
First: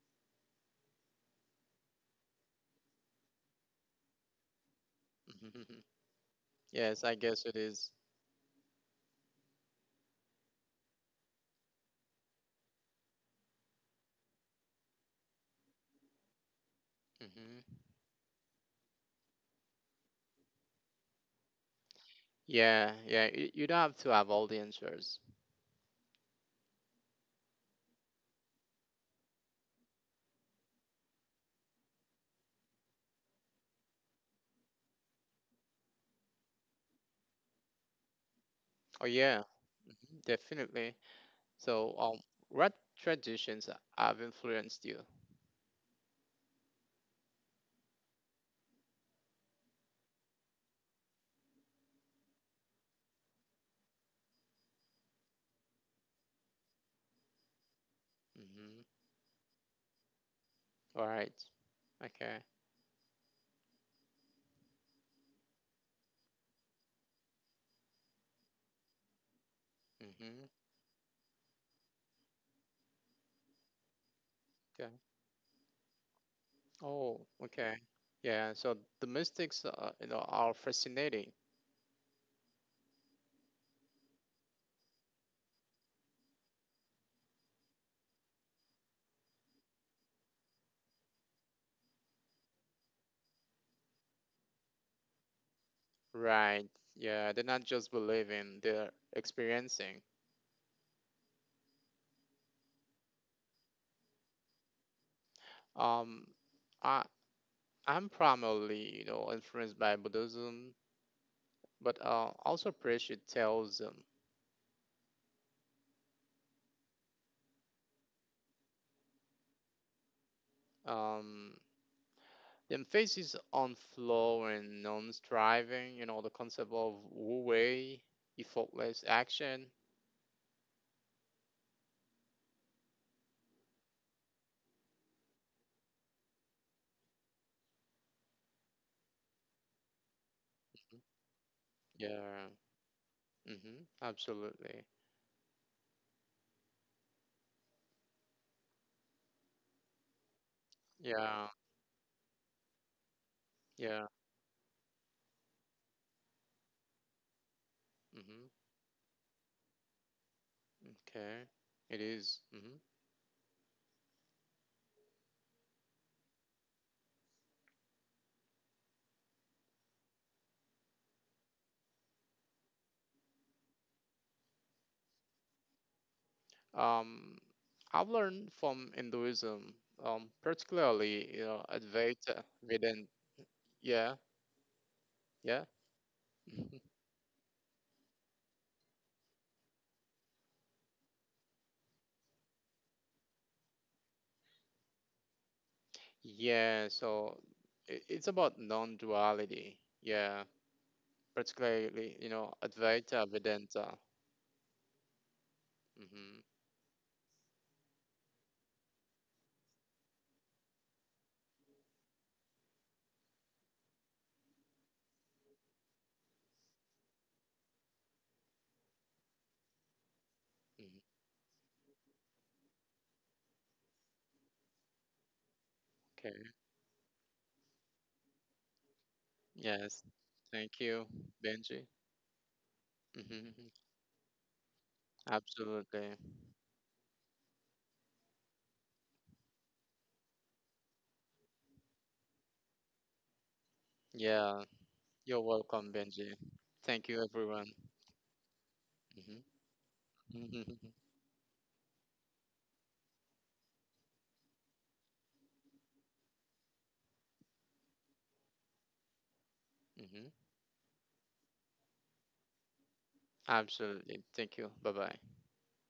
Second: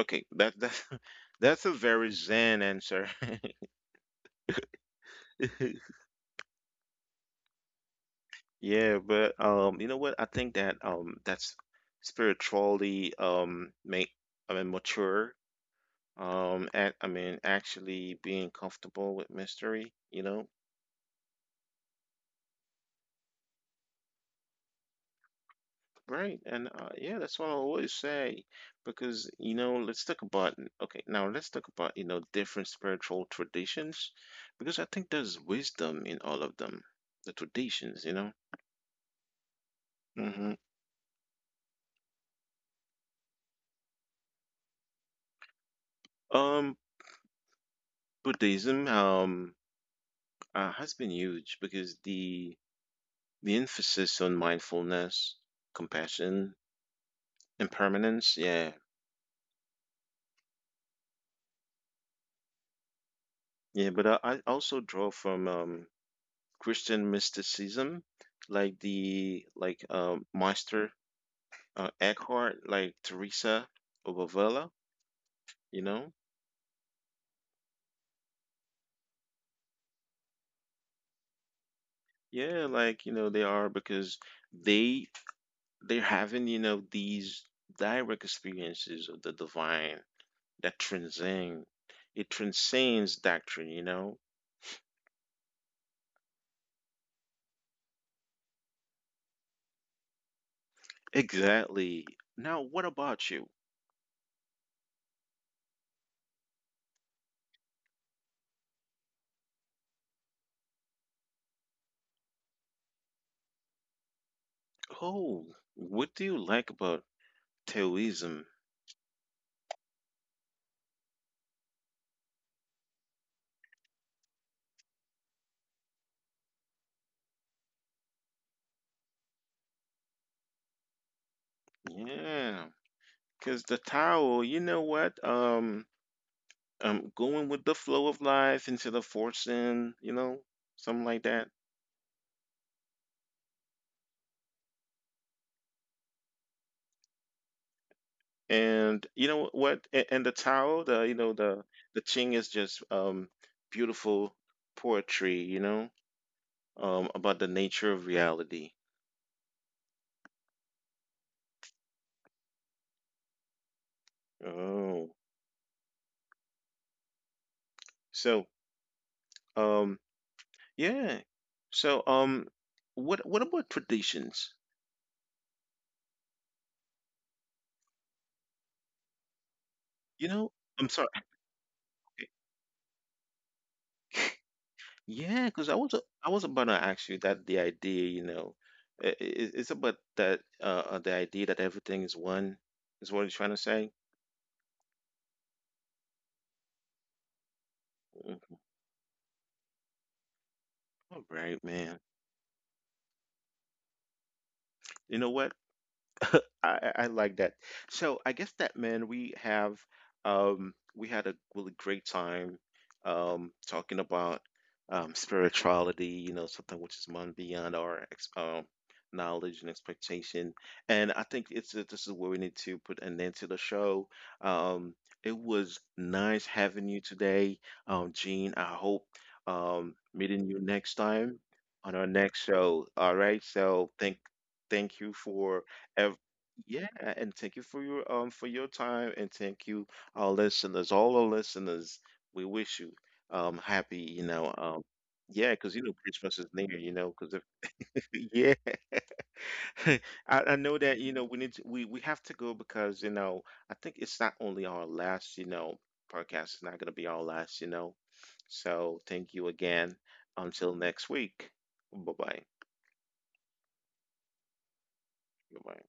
Speaker 1: okay, that that's a very zen answer.
Speaker 2: Yes, I guess it is.
Speaker 1: Yeah, but you know what? I think that, that's spiritually, make, I mean, mature. At I mean,
Speaker 2: Mm-hmm.
Speaker 1: actually being comfortable with mystery. You know,
Speaker 2: Yeah, yeah. You don't have to have all the answers.
Speaker 1: right? And yeah, that's what I always say because, you know, let's talk about okay. Now let's talk about, you know, different spiritual traditions because I think there's wisdom in all of them, the traditions. You know.
Speaker 2: Oh yeah, mhm,
Speaker 1: Hmm.
Speaker 2: definitely. So, what traditions have influenced you?
Speaker 1: Um, Buddhism has been huge because the emphasis on mindfulness, compassion, impermanence. Yeah.
Speaker 2: Mhm. All right. Okay.
Speaker 1: Yeah. But I also draw from, Christian mysticism, like
Speaker 2: Mm-hmm.
Speaker 1: Meister Eckhart, like Teresa of Avila,
Speaker 2: Okay.
Speaker 1: you know?
Speaker 2: Oh, okay. Yeah. So the mystics, you know, are fascinating,
Speaker 1: Yeah. Like, you know, they are because they, they're having, you know, these direct experiences of the divine that transcend, it transcends doctrine, you know?
Speaker 2: right? Yeah, they're not just believing; they're experiencing.
Speaker 1: Exactly. Now, what about you?
Speaker 2: Um, I I'm primarily, you know, influenced by Buddhism, but also appreciate Taoism.
Speaker 1: Oh, what do you like about Taoism?
Speaker 2: Um, the emphasis on flow and non-striving, you know, the concept of wu-wei, effortless action.
Speaker 1: Yeah, because the Tao, you know what? Going with the flow of life instead of forcing, you know, something like that.
Speaker 2: Yeah. Mm-hmm. Absolutely.
Speaker 1: And you know what? And the Tao, the you know
Speaker 2: Yeah.
Speaker 1: the Ching is just
Speaker 2: Yeah.
Speaker 1: beautiful poetry, you know, about the nature of
Speaker 2: Mm-hmm.
Speaker 1: reality.
Speaker 2: Okay. It is. Mm-hmm.
Speaker 1: Oh, so um yeah, so what about traditions?
Speaker 2: Um, I've learned from Hinduism,
Speaker 1: You know, I'm sorry.
Speaker 2: particularly, you know, Advaita Vedanta. Yeah.
Speaker 1: Yeah,
Speaker 2: Yeah.
Speaker 1: because I was about to ask you that the idea, you know, it's about that, the idea that everything is one is what you're trying to say.
Speaker 2: Yeah. So it's
Speaker 1: Mm.
Speaker 2: about non-duality. Yeah.
Speaker 1: All right, man.
Speaker 2: Particularly, you know, Advaita Vedanta.
Speaker 1: You know what?
Speaker 2: Mm-hmm.
Speaker 1: I like that. So I guess that, man, we had a really great time talking about spirituality, you know, something which is beyond our ex knowledge and expectation.
Speaker 2: Mm-hmm.
Speaker 1: And I think it's this is where we need to put an end to the show. Um it was nice
Speaker 2: Okay.
Speaker 1: having you today, Gene. I hope
Speaker 2: Yes.
Speaker 1: meeting you
Speaker 2: Thank
Speaker 1: next
Speaker 2: you,
Speaker 1: time
Speaker 2: Benji.
Speaker 1: on our next show. All right.
Speaker 2: Mm-hmm.
Speaker 1: So thank you for,
Speaker 2: Absolutely.
Speaker 1: Ev- yeah, and thank you for your time, and thank you, our listeners, all our listeners. We wish you happy, you know,
Speaker 2: Yeah. You're
Speaker 1: yeah, because, you
Speaker 2: welcome,
Speaker 1: know,
Speaker 2: Benji.
Speaker 1: Christmas is near, you
Speaker 2: Thank
Speaker 1: know,
Speaker 2: you,
Speaker 1: because if,
Speaker 2: everyone.
Speaker 1: yeah, I,
Speaker 2: Hmm
Speaker 1: I know
Speaker 2: hmm
Speaker 1: that, you know, we have to go because, you know, I think it's not only our last, you know, podcast. It's not gonna be our last, you know. So thank you again.
Speaker 2: hmm
Speaker 1: Until next week. Bye bye.
Speaker 2: Absolutely. Thank you. Bye bye.
Speaker 1: Goodbye.